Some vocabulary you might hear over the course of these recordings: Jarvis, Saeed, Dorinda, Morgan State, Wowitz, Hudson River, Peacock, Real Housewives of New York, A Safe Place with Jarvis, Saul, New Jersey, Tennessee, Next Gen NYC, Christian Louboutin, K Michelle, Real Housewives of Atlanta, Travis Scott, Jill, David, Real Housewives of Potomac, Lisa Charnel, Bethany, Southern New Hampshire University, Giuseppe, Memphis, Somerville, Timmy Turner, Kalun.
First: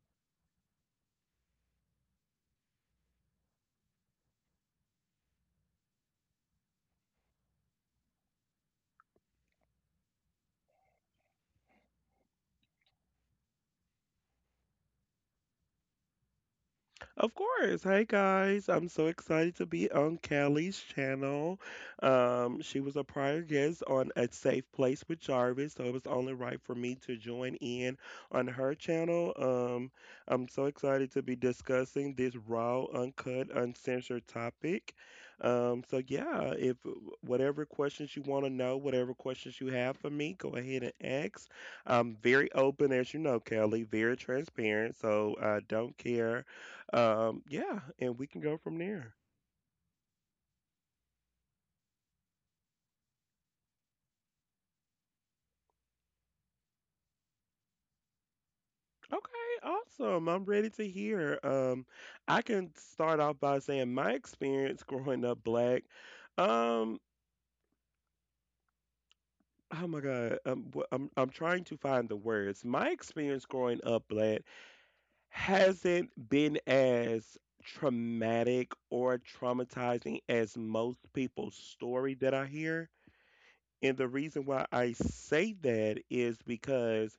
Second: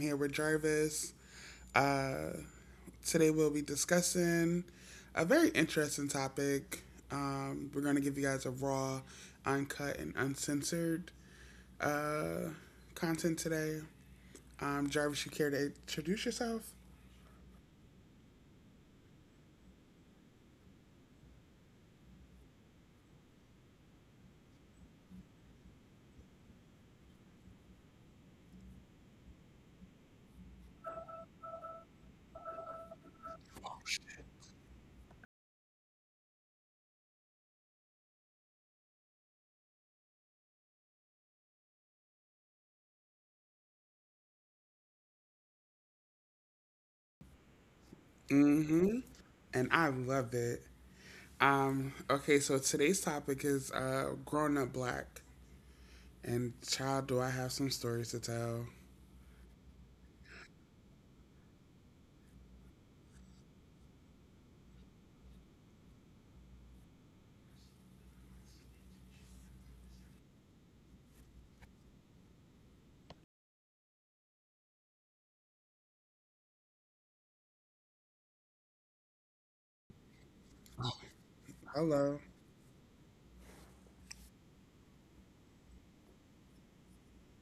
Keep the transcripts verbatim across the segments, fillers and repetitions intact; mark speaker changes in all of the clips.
Speaker 1: here with Jarvis. Uh, today we'll be discussing a very interesting topic. Um, we're going to give you guys a raw, uncut, and uncensored uh, content today. Um, Jarvis, you care to introduce yourself?
Speaker 2: Of course. Hey guys, I'm so excited to be on Kelly's channel. Um, she was a prior guest on A Safe Place with Jarvis, so it was only right for me to join in on her channel. Um, I'm so excited to be discussing this raw, uncut, uncensored topic. Um, so yeah, if whatever questions you want to know, whatever questions you have for me, go ahead and ask. I'm very open, as you know, Kelly, very transparent, so I don't care um, yeah, and we can go
Speaker 1: Mm-hmm.
Speaker 2: from there.
Speaker 1: And I love it. Um, okay, so today's topic is uh, grown up black. And child, do I have some stories to tell?
Speaker 2: Okay, awesome. I'm ready to hear. Um, I can start off by saying my experience growing up black. Um, oh my God, um, wh- I'm I'm trying to find the words. My experience growing up black hasn't been as traumatic or traumatizing as most people's
Speaker 1: Hello.
Speaker 2: story that I hear. And the reason why I say that is because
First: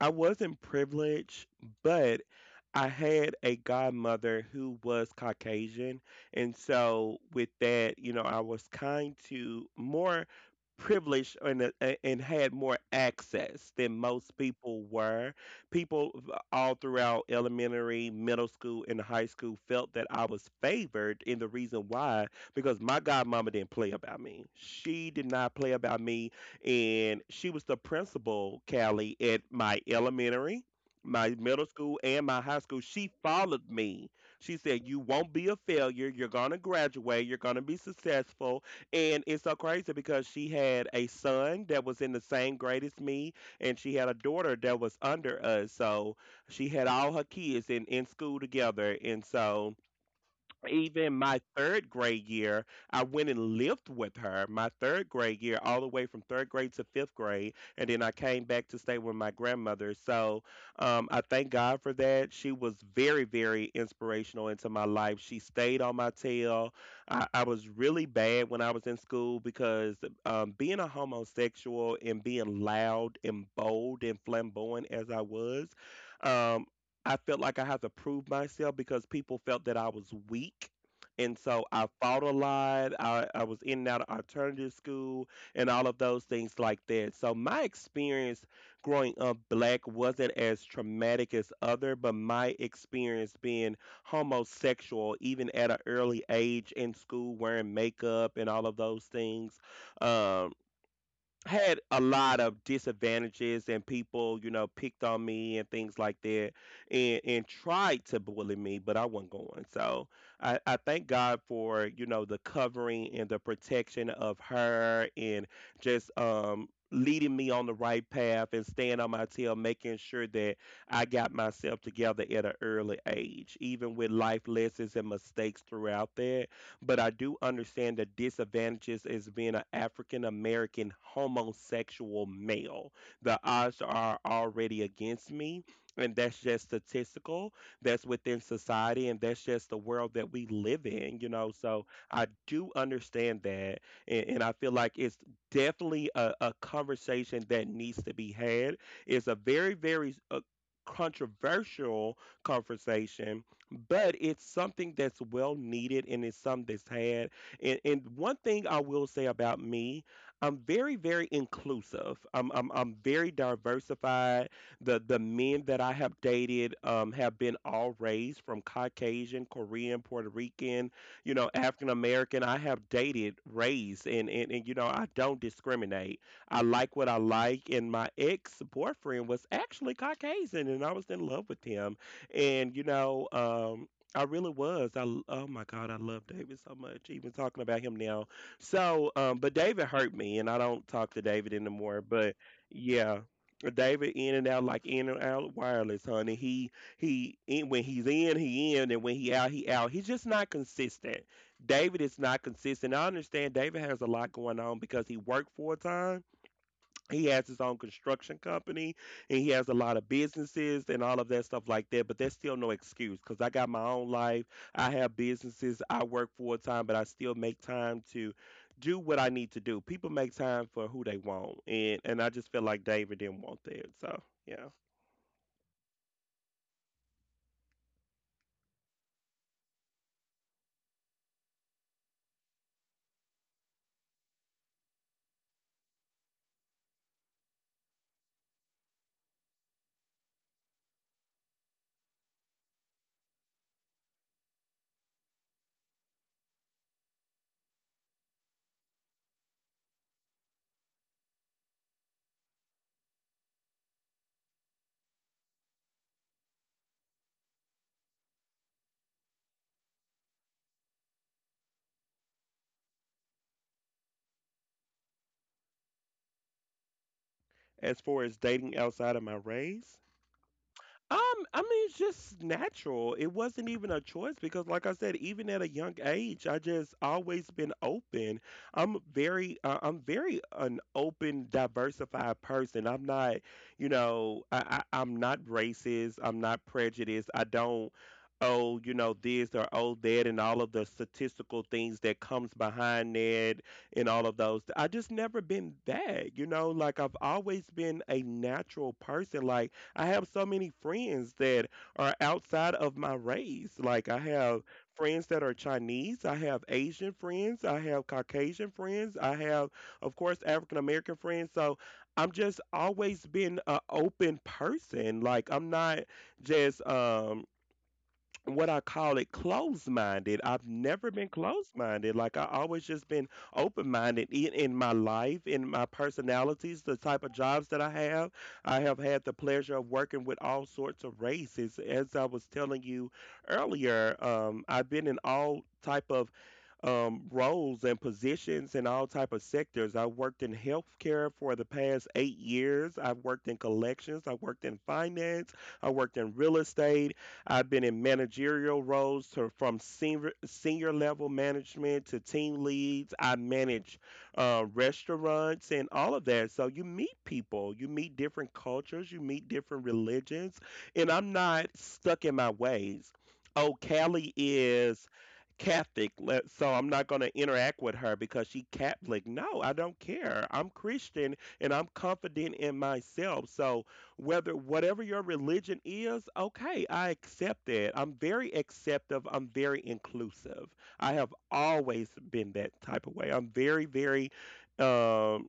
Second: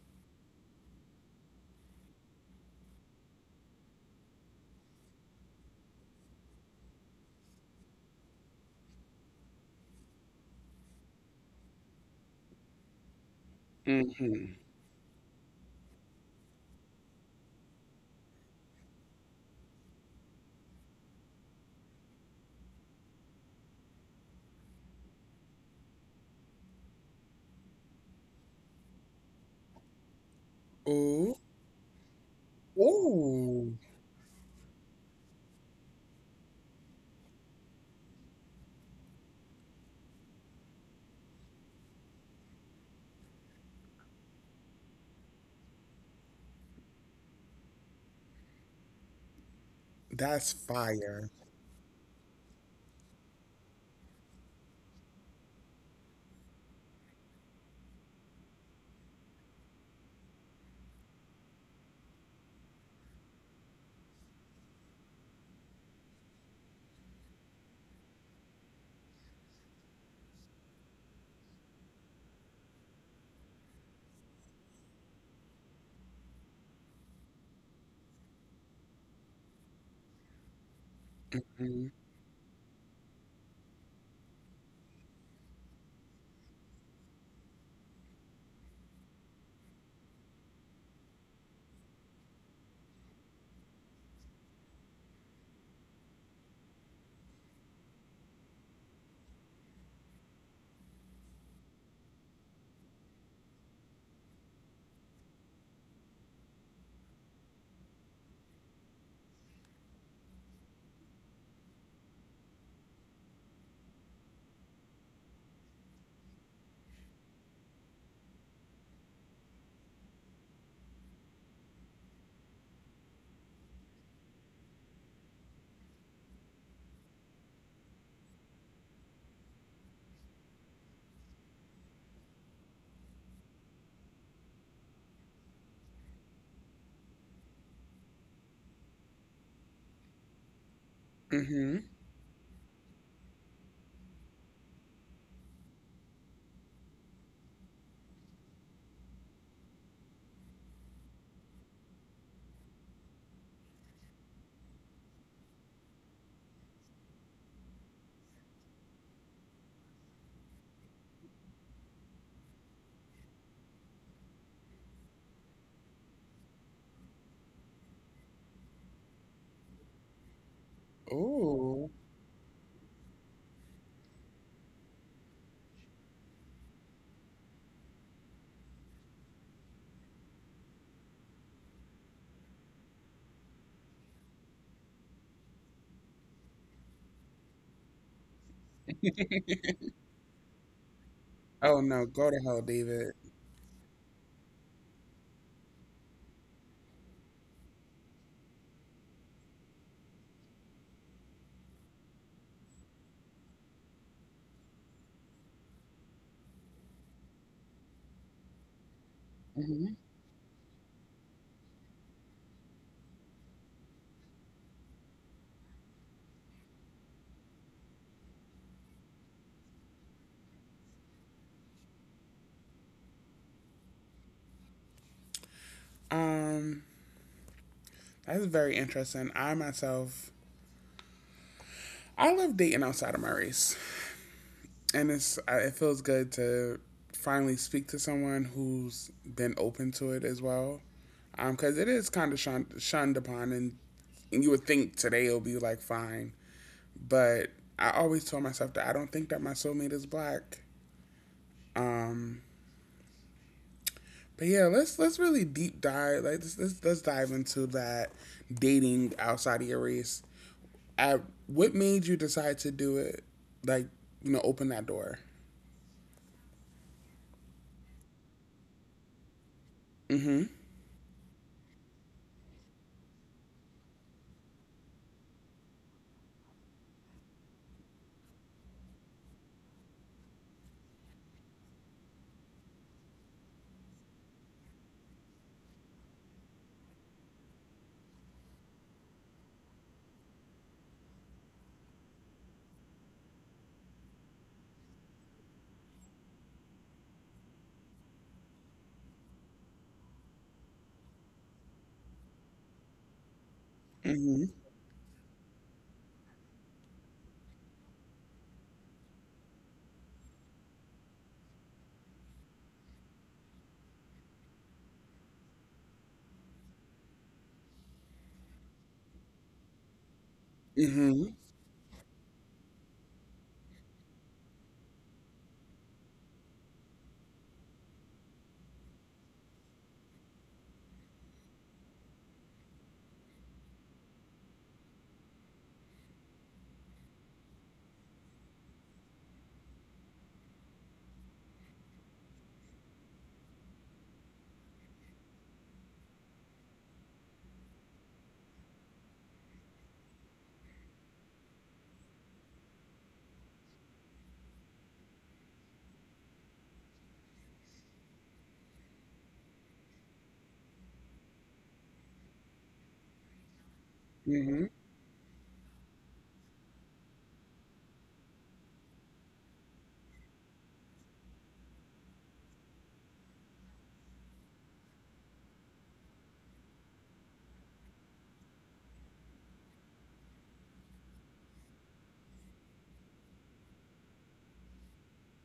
Speaker 2: I wasn't privileged, but I had a godmother who was Caucasian. And so, with that, you know, I was kind to more privileged and, uh, a- and had more access than most people were. People v- all throughout elementary, middle school, and high school felt that I was favored. And the reason why, because my godmama didn't play about me. She did not play about me. And she was the principal, Callie, at my elementary, my
Speaker 1: Ooh.
Speaker 2: middle school, and my high school. She followed
Speaker 1: Ooh,
Speaker 2: me. She said, "You won't be a failure. You're going to graduate. You're going to be successful." And it's so crazy because she had a son that was in the same grade as me, and she had a daughter that was under us. So she had all her kids in, in school together. And so
Speaker 1: that's
Speaker 2: even
Speaker 1: fire.
Speaker 2: my third grade year, I went and lived with her my third grade year, all the way from third grade to fifth grade. And then I came back to stay with my grandmother. So um, I thank God for that. She was very, very inspirational into my life. She stayed on my tail. I, I was really bad when I was in school because um, being a homosexual and being loud and bold and flamboyant as I was, um, I felt like I had to prove myself because people felt that I was weak. And so I
Speaker 1: mm
Speaker 2: fought a lot. I, I was in and out of alternative school and all of those things like that. So my experience growing up black wasn't as traumatic as other, but my experience being homosexual, even at an early age in school, wearing makeup and all of those things, um, had a lot of disadvantages and people, you know, picked on me and things like that and and tried to bully me, but I wasn't going. So I, I thank God for, you know, the covering and the protection of her and just um leading me on the right path and staying on my tail, making sure that I got myself together at an early age, even with life lessons and mistakes throughout that, but I do understand the disadvantages as being an African American homosexual male. The odds are already against me, and that's just statistical. That's within society, and that's just the world that we live in, you know. So
Speaker 1: mhm.
Speaker 2: I do understand that, and, and I feel like it's definitely a, a conversation that needs to be had. It's a very, very uh, controversial conversation, but it's something that's well needed and it's something that's had. And, and one thing I will say about me, I'm very, very inclusive. I'm, I'm, I'm very diversified. The the men that I have dated um, have been all race, from Caucasian, Korean, Puerto Rican, you know, African
Speaker 1: Ooh.
Speaker 2: American. I have dated race and, and, and, you know, I don't discriminate. I like what I like. And my ex boyfriend was actually Caucasian and I was in love with him and you know, um, I really was. I l- oh my God, I love David so much. Even talking about him now. So, um, but David hurt me, and I don't talk to David
Speaker 1: Oh,
Speaker 2: anymore.
Speaker 1: no, go
Speaker 2: But
Speaker 1: to hell, David.
Speaker 2: yeah. David in and out like in and out wireless, honey. He he in when he's in, he in, and when he out, he out. He's just not consistent. David is not consistent. I understand David has a lot going on because he worked full time, he has his own construction company, and he has a
Speaker 1: Mhm.
Speaker 2: lot of businesses and all of that stuff like that, but that's still no excuse because I got my own life. I have businesses, I work full-time, but I still make time to do what I need to do. People make time for who they want, and and I just feel like David didn't want that, so yeah.
Speaker 1: Um, that's very interesting. I myself, I love dating outside of my race, and it's I- it feels good to finally speak to someone who's been open to it as well, um, because it is kind of shunned, shunned upon, and, and you would think today it'll be like fine, but I always told myself that I don't think that my soulmate is black. Um, But yeah, let's let's really deep dive. Like let's, let's let's dive into that dating outside of your race. At what made you decide to do it? Like you know, open that door.
Speaker 2: As far as dating outside of my race, Um, I mean, it's just natural. It wasn't even a choice because, like I said, even at a young age, I just always been open. I'm very, uh, I'm very an open, diversified person. I'm not, you know, I, I, I'm not racist. I'm not prejudiced. I don't, oh, you know, this or oh that, and all of the statistical things that comes behind that, and all of those. I just never been that, you know. Like I've always been a natural person. Like. I have so many friends that are outside of my race. Like I
Speaker 1: Mhm.
Speaker 2: have friends that are Chinese, I have Asian friends, I have Caucasian friends, I have of course African American friends. So I'm just always been a open person. Like I'm not just um what I call it closed minded. I've never been
Speaker 1: Mhm.
Speaker 2: closed minded. Like I always just been open minded in, in my life, in my personalities, the type of jobs that I have. I have had the pleasure of working with all sorts of races. As I was telling you earlier, um, I've been in all type of um, roles and positions in all type of sectors. I worked in healthcare for the past eight years. I've worked in collections. I worked in finance. I worked in real estate. I've been in managerial roles to, from senior senior level management to team leads. I manage uh, restaurants and all of that. So you meet people, you meet different cultures, you meet different religions, and I'm not stuck in my ways. Oh, Cali
Speaker 1: Mhm.
Speaker 2: is Catholic, le- so I'm not going to interact with her because she Catholic. No, I don't care. I'm Christian and I'm confident in myself. So whether whatever your religion is, okay, I accept that. I'm very acceptive. I'm very inclusive. I have always been that type of way. I'm very, very um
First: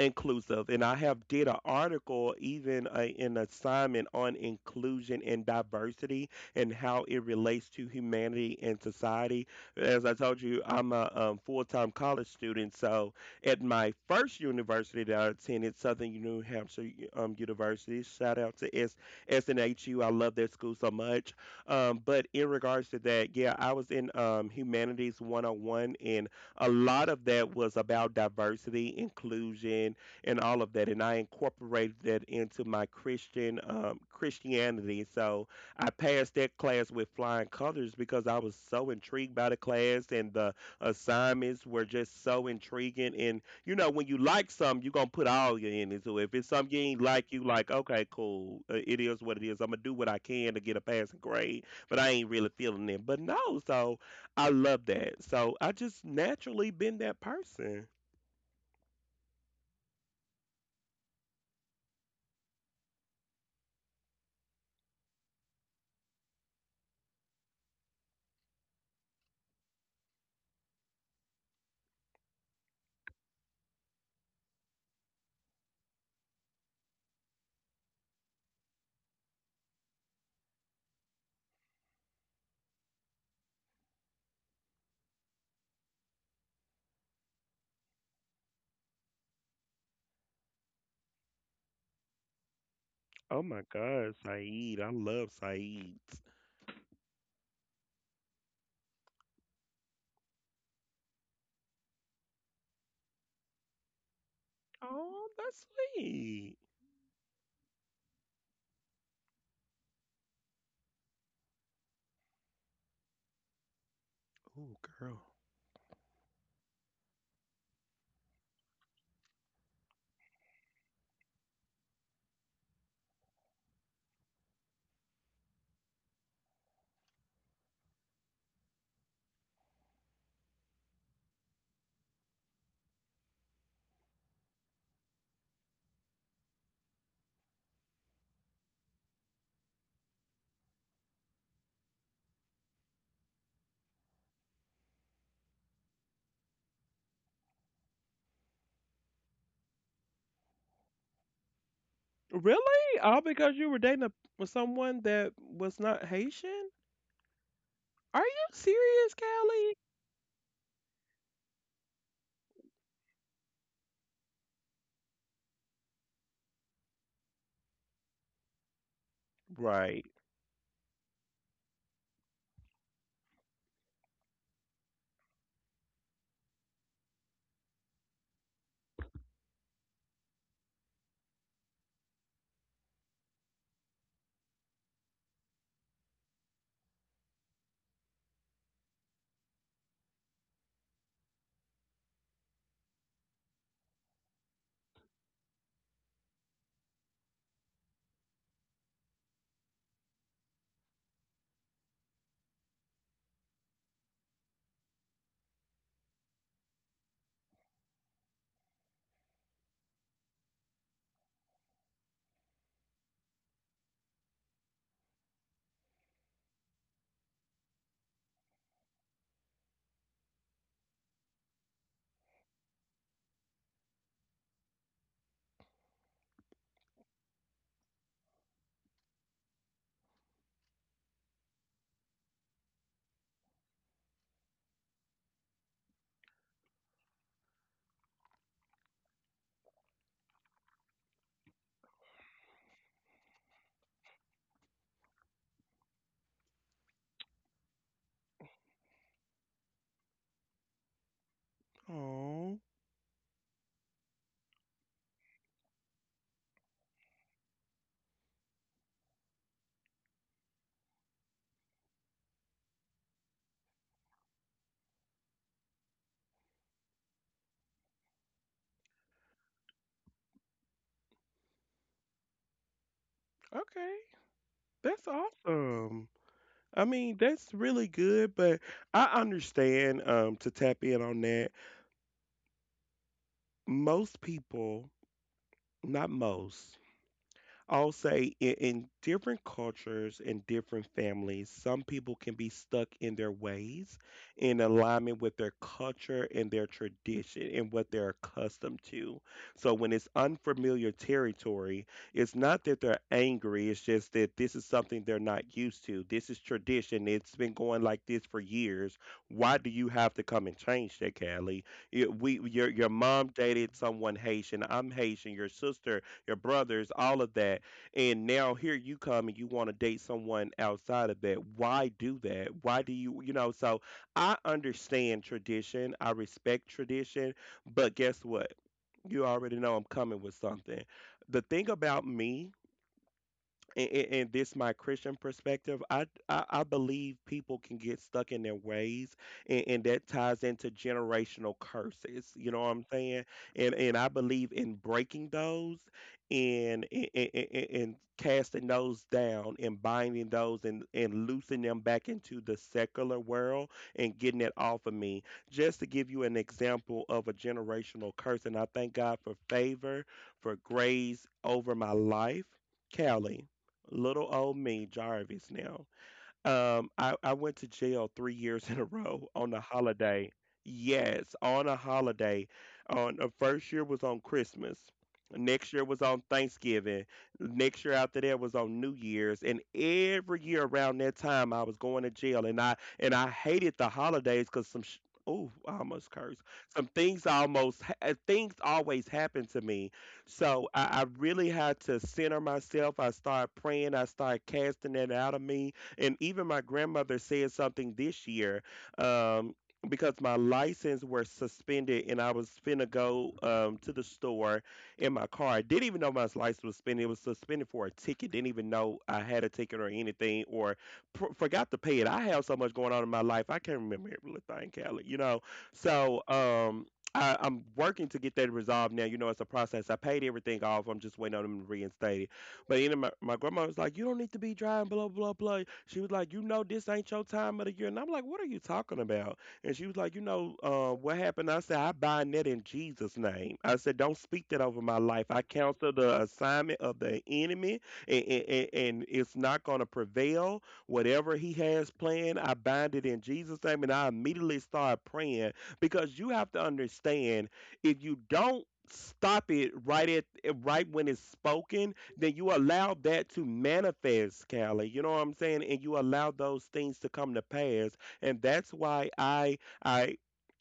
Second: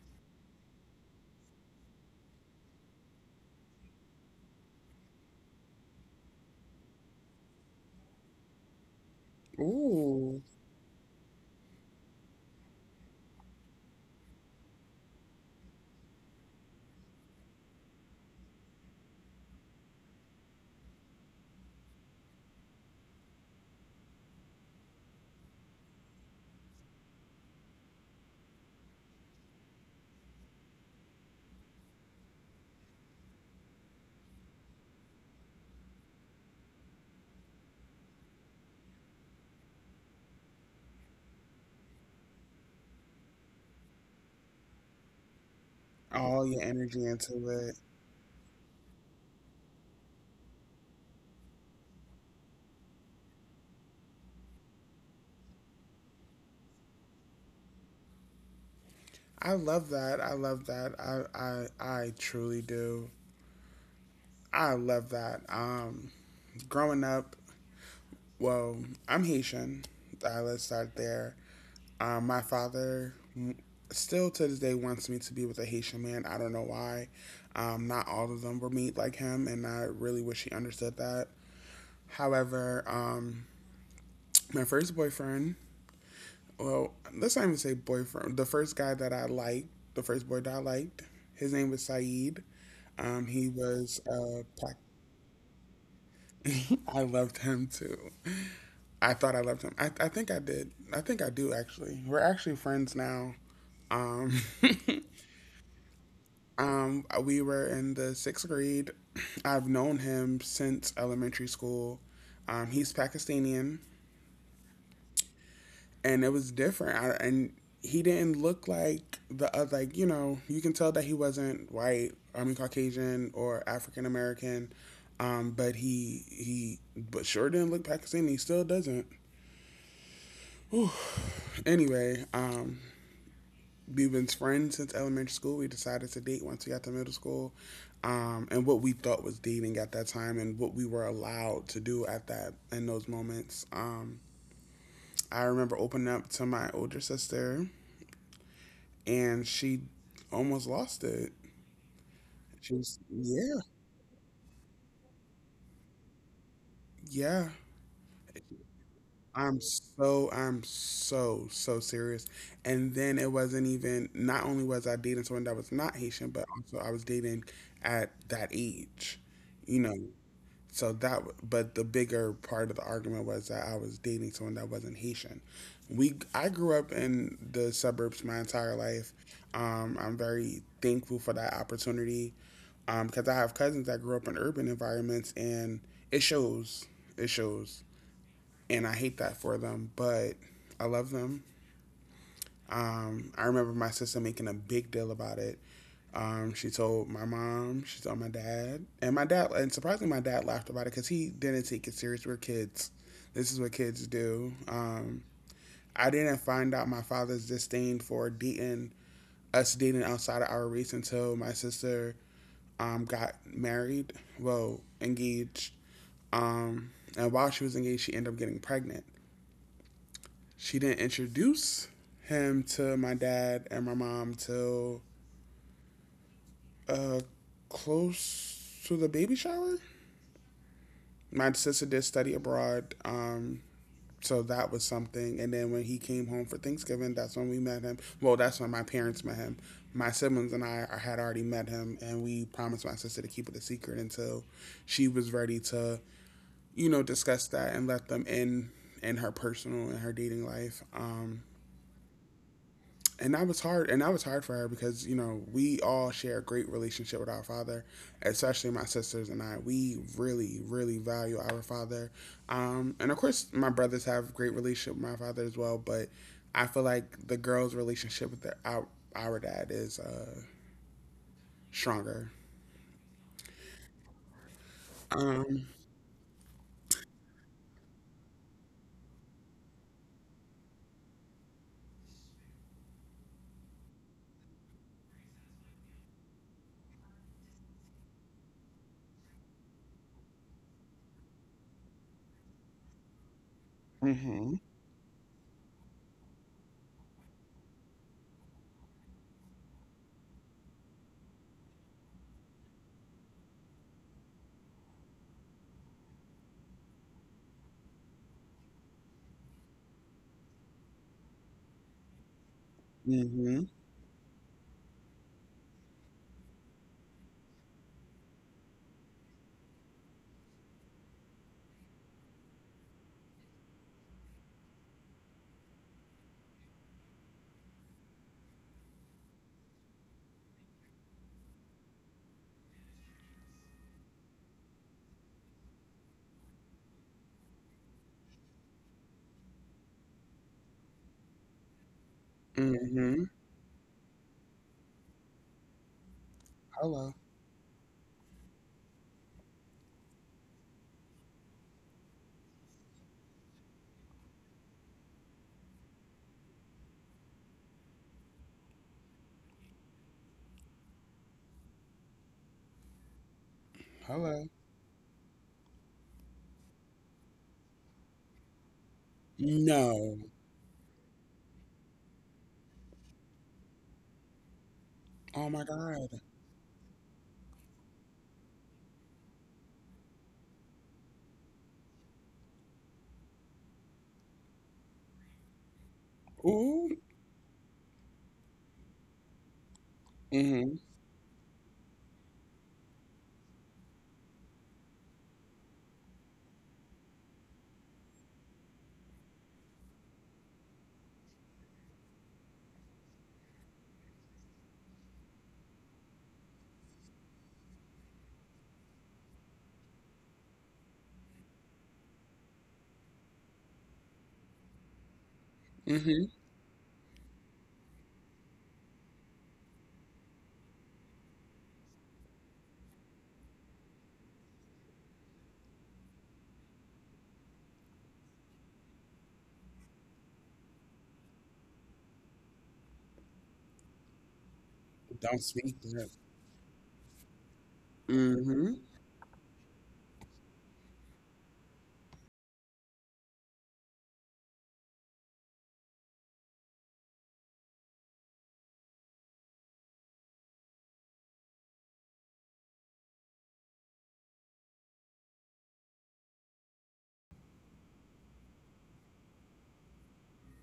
Speaker 2: inclusive, and I have did an article, even uh, an assignment on inclusion and diversity and how it relates to humanity and society. As I told
Speaker 1: Ooh,
Speaker 2: you, I'm a um, full-time college student, so at my first university that I attended, Southern New Hampshire um, University, shout out to S- SNHU, I love that school so much. Um, but in regards to that, yeah, I was in um, humanities one oh one, and a lot of that was about diversity, inclusion, and all of that. And I incorporated that into my Christian um, Christianity. So I passed that class with flying colors because I was so intrigued by the class, and the assignments were just so intriguing. And you know, when you like something, you're gonna put all your energy. So if
Speaker 1: all
Speaker 2: it's
Speaker 1: your
Speaker 2: something you ain't
Speaker 1: energy
Speaker 2: like, you
Speaker 1: into
Speaker 2: like,
Speaker 1: it.
Speaker 2: okay, cool, uh, it is what it is. I'm gonna do what I can to get a passing grade, but I ain't really feeling it. But no, so I love that. So I just naturally been that person.
Speaker 1: I love that. I love that. I I I truly do. I love that. Um, growing up, well, I'm Haitian. Uh, let's start there. Um, my father still to this day wants me to be with a Haitian man. I don't know why. Um, not all of them were made like him, and I really wish he understood that. However, um, my first boyfriend, well, let's not even say boyfriend, the first guy that I liked, the first boy that I liked, his name was Saeed. Um,
Speaker 2: Oh
Speaker 1: he
Speaker 2: my
Speaker 1: was
Speaker 2: God,
Speaker 1: uh, black.
Speaker 2: Saeed. I love Saeed.
Speaker 1: I loved him too. I thought I loved him. I, I think I did. I think I do actually. We're actually friends now. Um,
Speaker 2: Oh, that's sweet.
Speaker 1: Um, we were in the sixth grade. I've known him since elementary school. Um, he's Pakistani,
Speaker 2: Oh, girl.
Speaker 1: and it was different. I, and he didn't look like the other, like you know, you can tell that he wasn't white. I mean, Caucasian or African American. Um, but he he, but sure didn't look Pakistani. He still doesn't. Anyway, um, we've been friends since elementary school. We decided to date once we got to middle school, um, and what we thought was dating at that time, and what we were allowed to do at that in those moments. Um, I remember opening up to my older sister, and she almost lost it. She was,
Speaker 2: Really? All because
Speaker 1: yeah,
Speaker 2: you were dating a, with someone that was not Haitian?
Speaker 1: yeah.
Speaker 2: Are you serious,
Speaker 1: I'm
Speaker 2: Callie?
Speaker 1: so, I'm so, so serious. And then it wasn't even, not only was I dating someone that was not Haitian, but also I was dating at that age, you know.
Speaker 2: Right.
Speaker 1: So that, but the bigger part of the argument was that I was dating someone that wasn't Haitian. We I grew up in the suburbs my entire life. Um, I'm very thankful for that opportunity because um, I have cousins that grew up in urban environments and it shows it shows, and I hate that for them, but I love them. Um, I remember my sister making a big deal about it. Um, she told my mom, she told my dad, and my dad, and surprisingly, my dad laughed about it because he didn't take it serious. We're kids. This is what kids do. Um, I didn't find out my father's disdain for dating us dating outside of our race until my sister um, got married, well, engaged. Um, and while she was engaged, she ended up getting pregnant. She didn't introduce him to my dad and my mom till uh, close to the baby shower. My sister did study abroad. Um, so that was something. And then when he came home for Thanksgiving, that's when we met him. Well, that's when my parents met him. My siblings and I had already met him, and we promised my sister to keep it a secret until she was ready to, you know, discuss that and let them in in her personal and her dating life. Um,
Speaker 2: Oh,
Speaker 1: and that was hard and that was hard for her because you know we all share a great relationship with our father, especially my sisters and I. We really really value our father. Um, and of course my brothers have a great relationship with my father as well, but I feel like the girls relationship with their, our, our dad is uh, stronger.
Speaker 2: okay. That's
Speaker 1: Um,
Speaker 2: awesome. I mean, that's really good, but I understand um to tap in on that. Most people, not most, I'll say in, in different cultures and different families, some people can be stuck in their ways
Speaker 1: mm-hmm,
Speaker 2: in alignment with their culture and their tradition and what they're accustomed to. So when it's unfamiliar territory, it's not that they're angry, it's just that this is something they're not used to. This is tradition. It's been going like this for years. Why do you have to come and change that, Callie? Y- We, your, your mom
Speaker 1: mm-hmm,
Speaker 2: dated someone Haitian. I'm Haitian. Your sister, your brothers, all of that. And now here you come and you want to date someone outside of that. Why do that? Why do you, you know? So I understand tradition, I respect tradition, but guess what? You already know I'm coming with something. The thing about me and, and and this my Christian perspective, I, I I believe people can get stuck in their ways, and, and that ties into generational curses. You know what I'm
Speaker 1: mm-hmm.
Speaker 2: saying? And and I believe in breaking those, and and,
Speaker 1: Hello.
Speaker 2: and, and- and casting those down, and binding those, and and loosing them back into the secular world, and getting it off of me. Just to give you an example of a generational curse, and I thank God for favor, for grace over my life, Callie. Little
Speaker 1: Hello.
Speaker 2: old me, Jarvis now. Um, I, I went to jail three years in a row on a
Speaker 1: No.
Speaker 2: holiday. Yes, on a holiday. On the first year was on Christmas.
Speaker 1: Oh my
Speaker 2: Next year was
Speaker 1: god.
Speaker 2: on Thanksgiving. Next year after that was on New Year's. And every year around that time, I was going to jail. And I and I hated the holidays because some sh- oh, I almost cursed. Some
Speaker 1: Ooh.
Speaker 2: things almost ha- uh, things always happen to me. So
Speaker 1: Mm-hmm,
Speaker 2: I, I really had to center myself. I started praying. I started casting that out of me, and even my grandmother said something this year, um, because my license was suspended and I was finna go um, to the store in my car. I didn't even know my license was suspended. It was suspended for a ticket. Didn't even know I had a ticket or anything, or pr- forgot to pay it. I have so much going on in my life. I can't remember every little thing, Callie, you know. So,
Speaker 1: mm-hmm.
Speaker 2: um, I, I'm working to get that resolved now. You know, it's a process. I paid everything off. I'm just waiting on them to reinstate it. But you know, my, my grandma was like, "You don't need to be driving, blah blah blah." She was like, "You know, this ain't your time of the year," and I'm like, "What are you talking about?" And she was like, "You know, uh, what happened?" I said, "I bind that in Jesus' name." I said, "Don't speak that over my life.
Speaker 1: Don't
Speaker 2: I
Speaker 1: speak
Speaker 2: counsel
Speaker 1: that.
Speaker 2: the assignment of the enemy, and, and,
Speaker 1: Mm-hmm.
Speaker 2: and it's not going to prevail. Whatever he has planned, I bind it in Jesus' name." And I immediately start praying, because you have to understand, if you don't stop it right at right when it's spoken, then you allow that to manifest, Callie. You know what I'm saying? And you allow those things to come to pass. And that's why I I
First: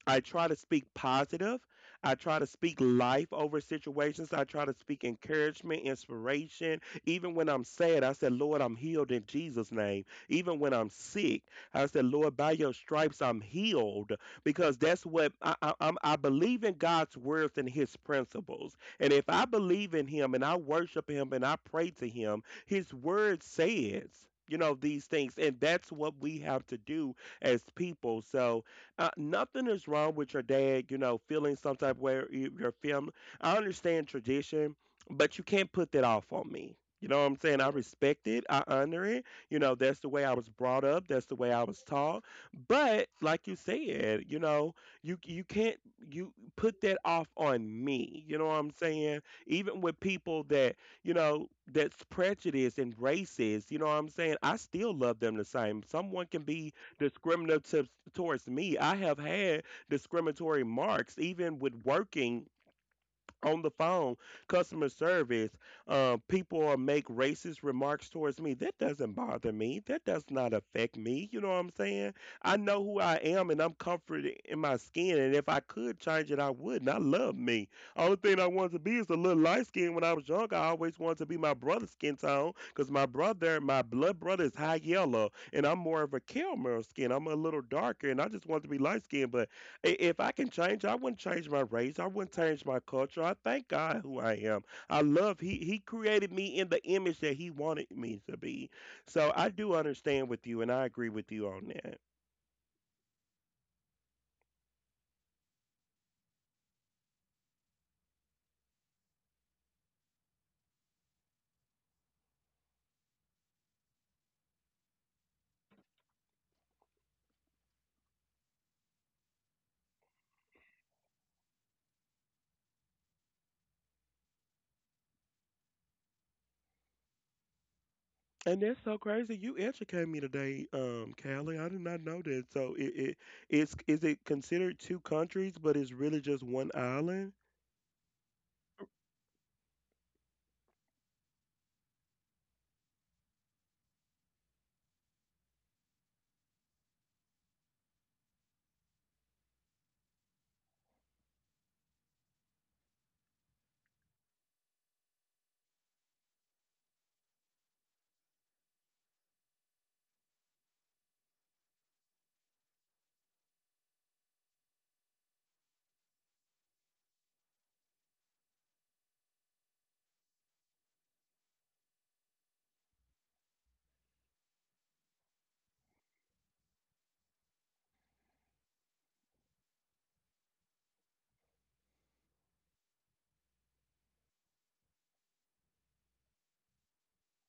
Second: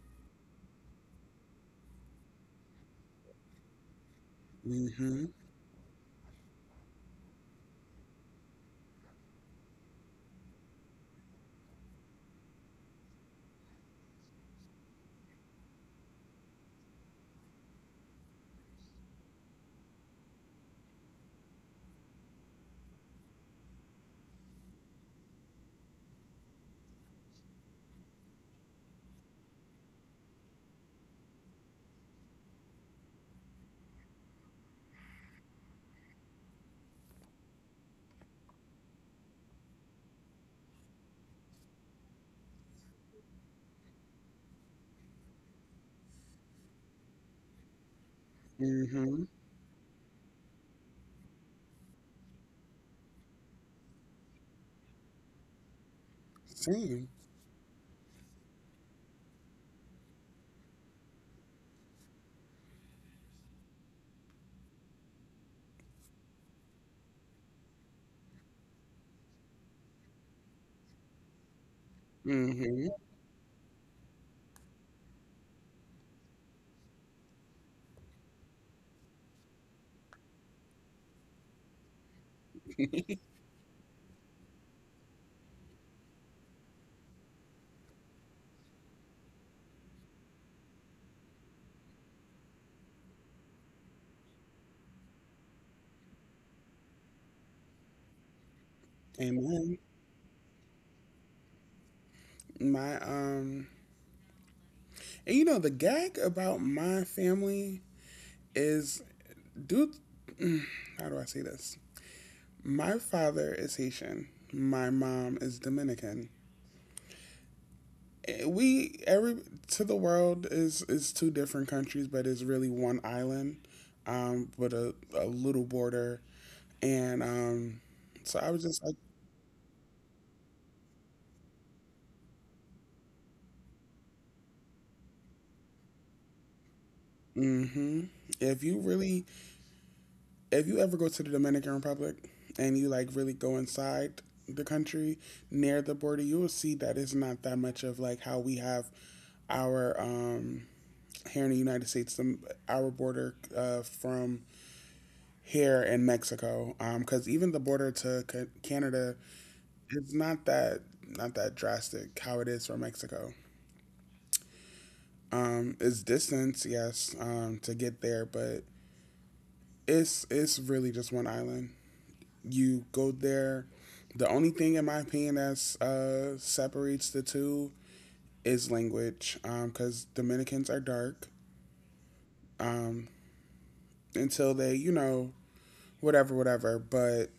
Speaker 2: I try to speak positive. I try to speak life over situations. I try to speak
Speaker 1: Mm-hmm.
Speaker 2: encouragement, inspiration. Even when I'm sad, I said, Lord, I'm healed in Jesus' name. Even when I'm sick, I said, Lord, by your stripes, I'm healed. Because that's what I, I, I'm, I believe in God's words and his principles. And if I believe in him and I worship him and I pray to him, his word says, you know, these things. And that's what we have to do as people. So, uh, nothing is wrong with your dad, you know, feeling some type of way, or you- your family. I understand tradition, but you can't put that off on me. You know what I'm saying? I respect it. I honor it. You know, that's the way I was brought up. That's the way I was taught. But like you said, you know, you you can't you put that off on me. You know what I'm saying?
Speaker 1: Mm-hmm.
Speaker 2: Even with people that, you know, that's prejudiced and racist. You know what I'm saying? I still love them the same. Someone can be
Speaker 1: Same.
Speaker 2: discriminative towards me. I have had discriminatory marks even with working on the phone, customer service, uh, people are make racist remarks towards me. That doesn't bother me. That does not affect me. You know what I'm saying? I know
Speaker 1: Mm-hmm.
Speaker 2: who I am and I'm comforted in my skin. And if I could change it, I would. And I love me. Only thing I wanted to be is a little light skin when I was younger. I always wanted to be my brother's skin tone, because my brother, my blood brother, is high yellow. And I'm more of a caramel skin. I'm a little darker and I just wanted to be light skinned. But I- if I can change, I wouldn't change my race. I wouldn't change my culture. I thank God who I am. I love He He created me in the image that He wanted me to be. So I do
Speaker 1: Amen.
Speaker 2: understand with you, and I agree with you on that.
Speaker 1: My um, and you know the gag about my family is, dude, how do I say this? My father is Haitian. My mom is Dominican. Eh, We every To the world is is two different countries, but it's really one island, um, with a, a little border. And um, so I
Speaker 2: And
Speaker 1: was just
Speaker 2: that's
Speaker 1: like,
Speaker 2: so crazy. You educate me today, um, Callie. I did not know that. So it, it it's, is it considered two countries, but it's really just one island?
Speaker 1: mm-hmm. If you really, if you ever go to the Dominican Republic and you like really go inside the country near the border, you will see that it's not that much of like how we have our um, here in the United States, the, our border uh, from here in Mexico, because um, even the border to Ca- Canada is not that, not that drastic how it is for Mexico. Um, it's distance, yes, um, to get there, but it's it's really just one island. You go there. The only thing, in my opinion, that uh, separates the two is language, because um, Dominicans are dark um, until they, you know, whatever, whatever. But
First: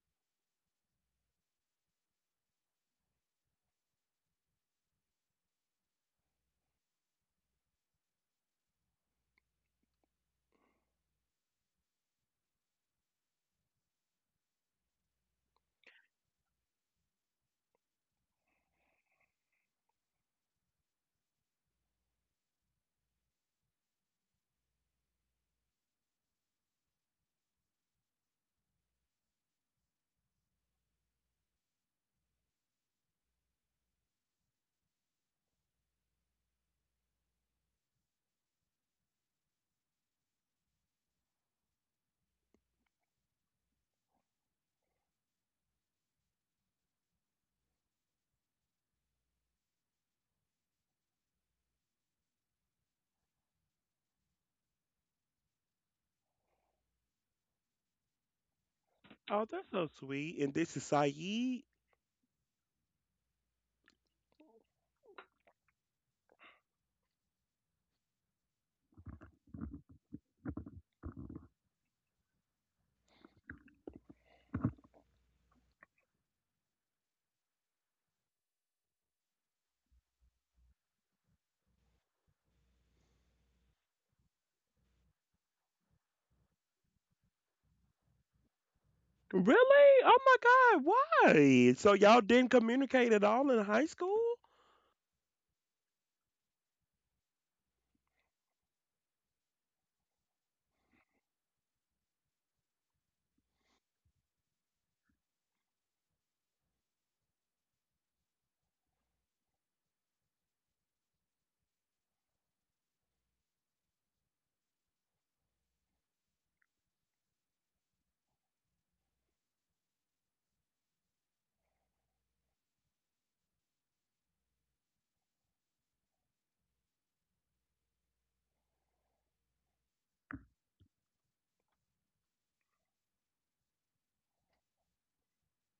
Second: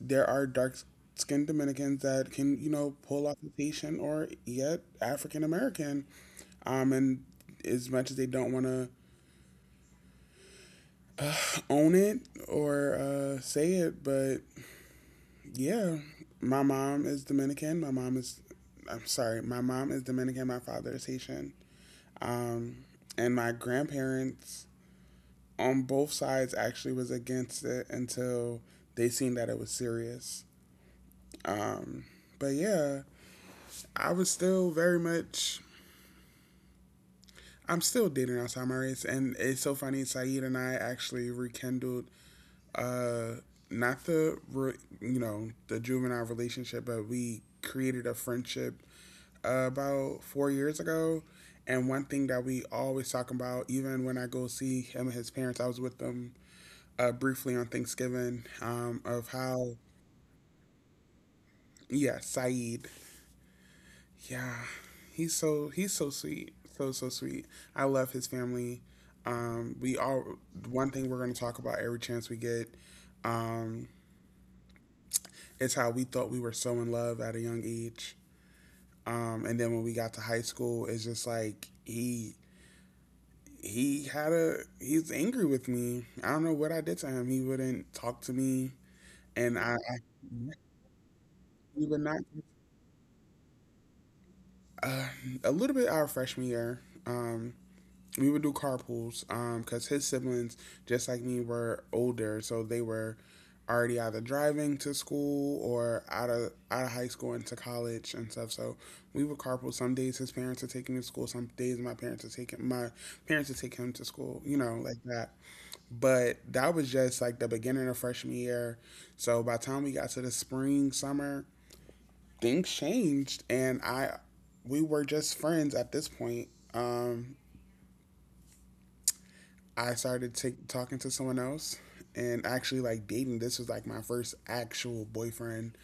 Speaker 1: there are dark skinned Dominicans that can, you know, pull off the Haitian or yet African American. Um, and as much as they don't want to own it or uh, say it, but yeah, my mom is Dominican. My mom is, I'm sorry, my mom is Dominican. My father is Haitian. Um, and my grandparents on both sides actually was against it until they seen that it was serious. Um, but yeah, I was still very much. I'm still dating outside my race, and it's so funny. Saeed and I actually rekindled, uh, not the re- you know the juvenile relationship, but we created a friendship uh, about four years ago. And one thing that we always talk about, even when I go see him and his parents, I was with them uh, briefly on Thanksgiving, um, of
Speaker 2: Oh,
Speaker 1: how,
Speaker 2: that's so sweet, and this is Saeed?
Speaker 1: yeah, Saeed, yeah, he's so he's so sweet, so so sweet. I love his family. Um, we all one thing we're going to talk about every chance we get um, is how we thought we were so in love at a young age. Um, and then when we got to high school, it's just like he he had a he's angry with me. I don't know what I did to him. He wouldn't talk to me, and I, I
Speaker 2: Really? Oh my God, why?
Speaker 1: he
Speaker 2: So
Speaker 1: would not.
Speaker 2: y'all didn't communicate at all in high school?
Speaker 1: Uh, a little bit our freshman year, um, we would do carpools um, because his siblings, just like me, were older, so they were already either driving to school or out of out of high school into college and stuff. So we would carpool. Some days his parents would take me to school. Some days my parents would take him, my parents would take him to school. You know, like that. But that was just like the beginning of freshman year. So by the time we got to the spring, summer, things changed and I we were just friends at this point. Um, I started t- talking to someone else and actually like dating. This was like my first actual boyfriend.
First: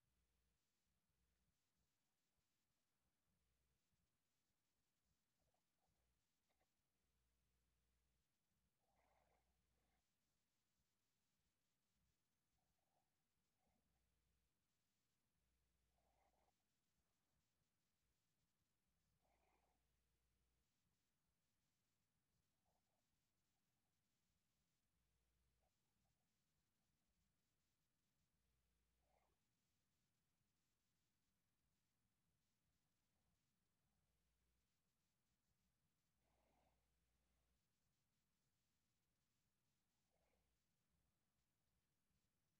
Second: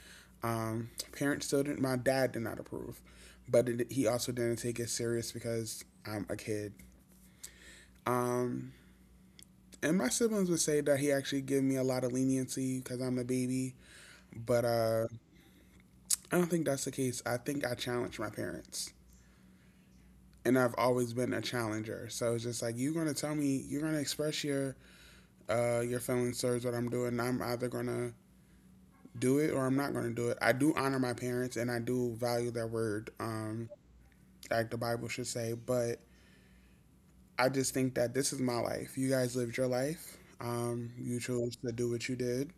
Speaker 1: Um, parents still didn't. My dad did not approve, but it, he also didn't take it serious because I'm a kid. Um, and my siblings would say that he actually gave me a lot of leniency because I'm a baby. But uh, I don't think that's the case. I think I challenged my parents. And I've always been a challenger. So it's just like you're gonna tell me, you're gonna express your uh your feelings towards what I'm doing. I'm either gonna do it or I'm not gonna do it. I do honor my parents and I do value their word, um, like the Bible should say, but I just think that this is my life. You guys lived your life. Um, you chose to do what you did,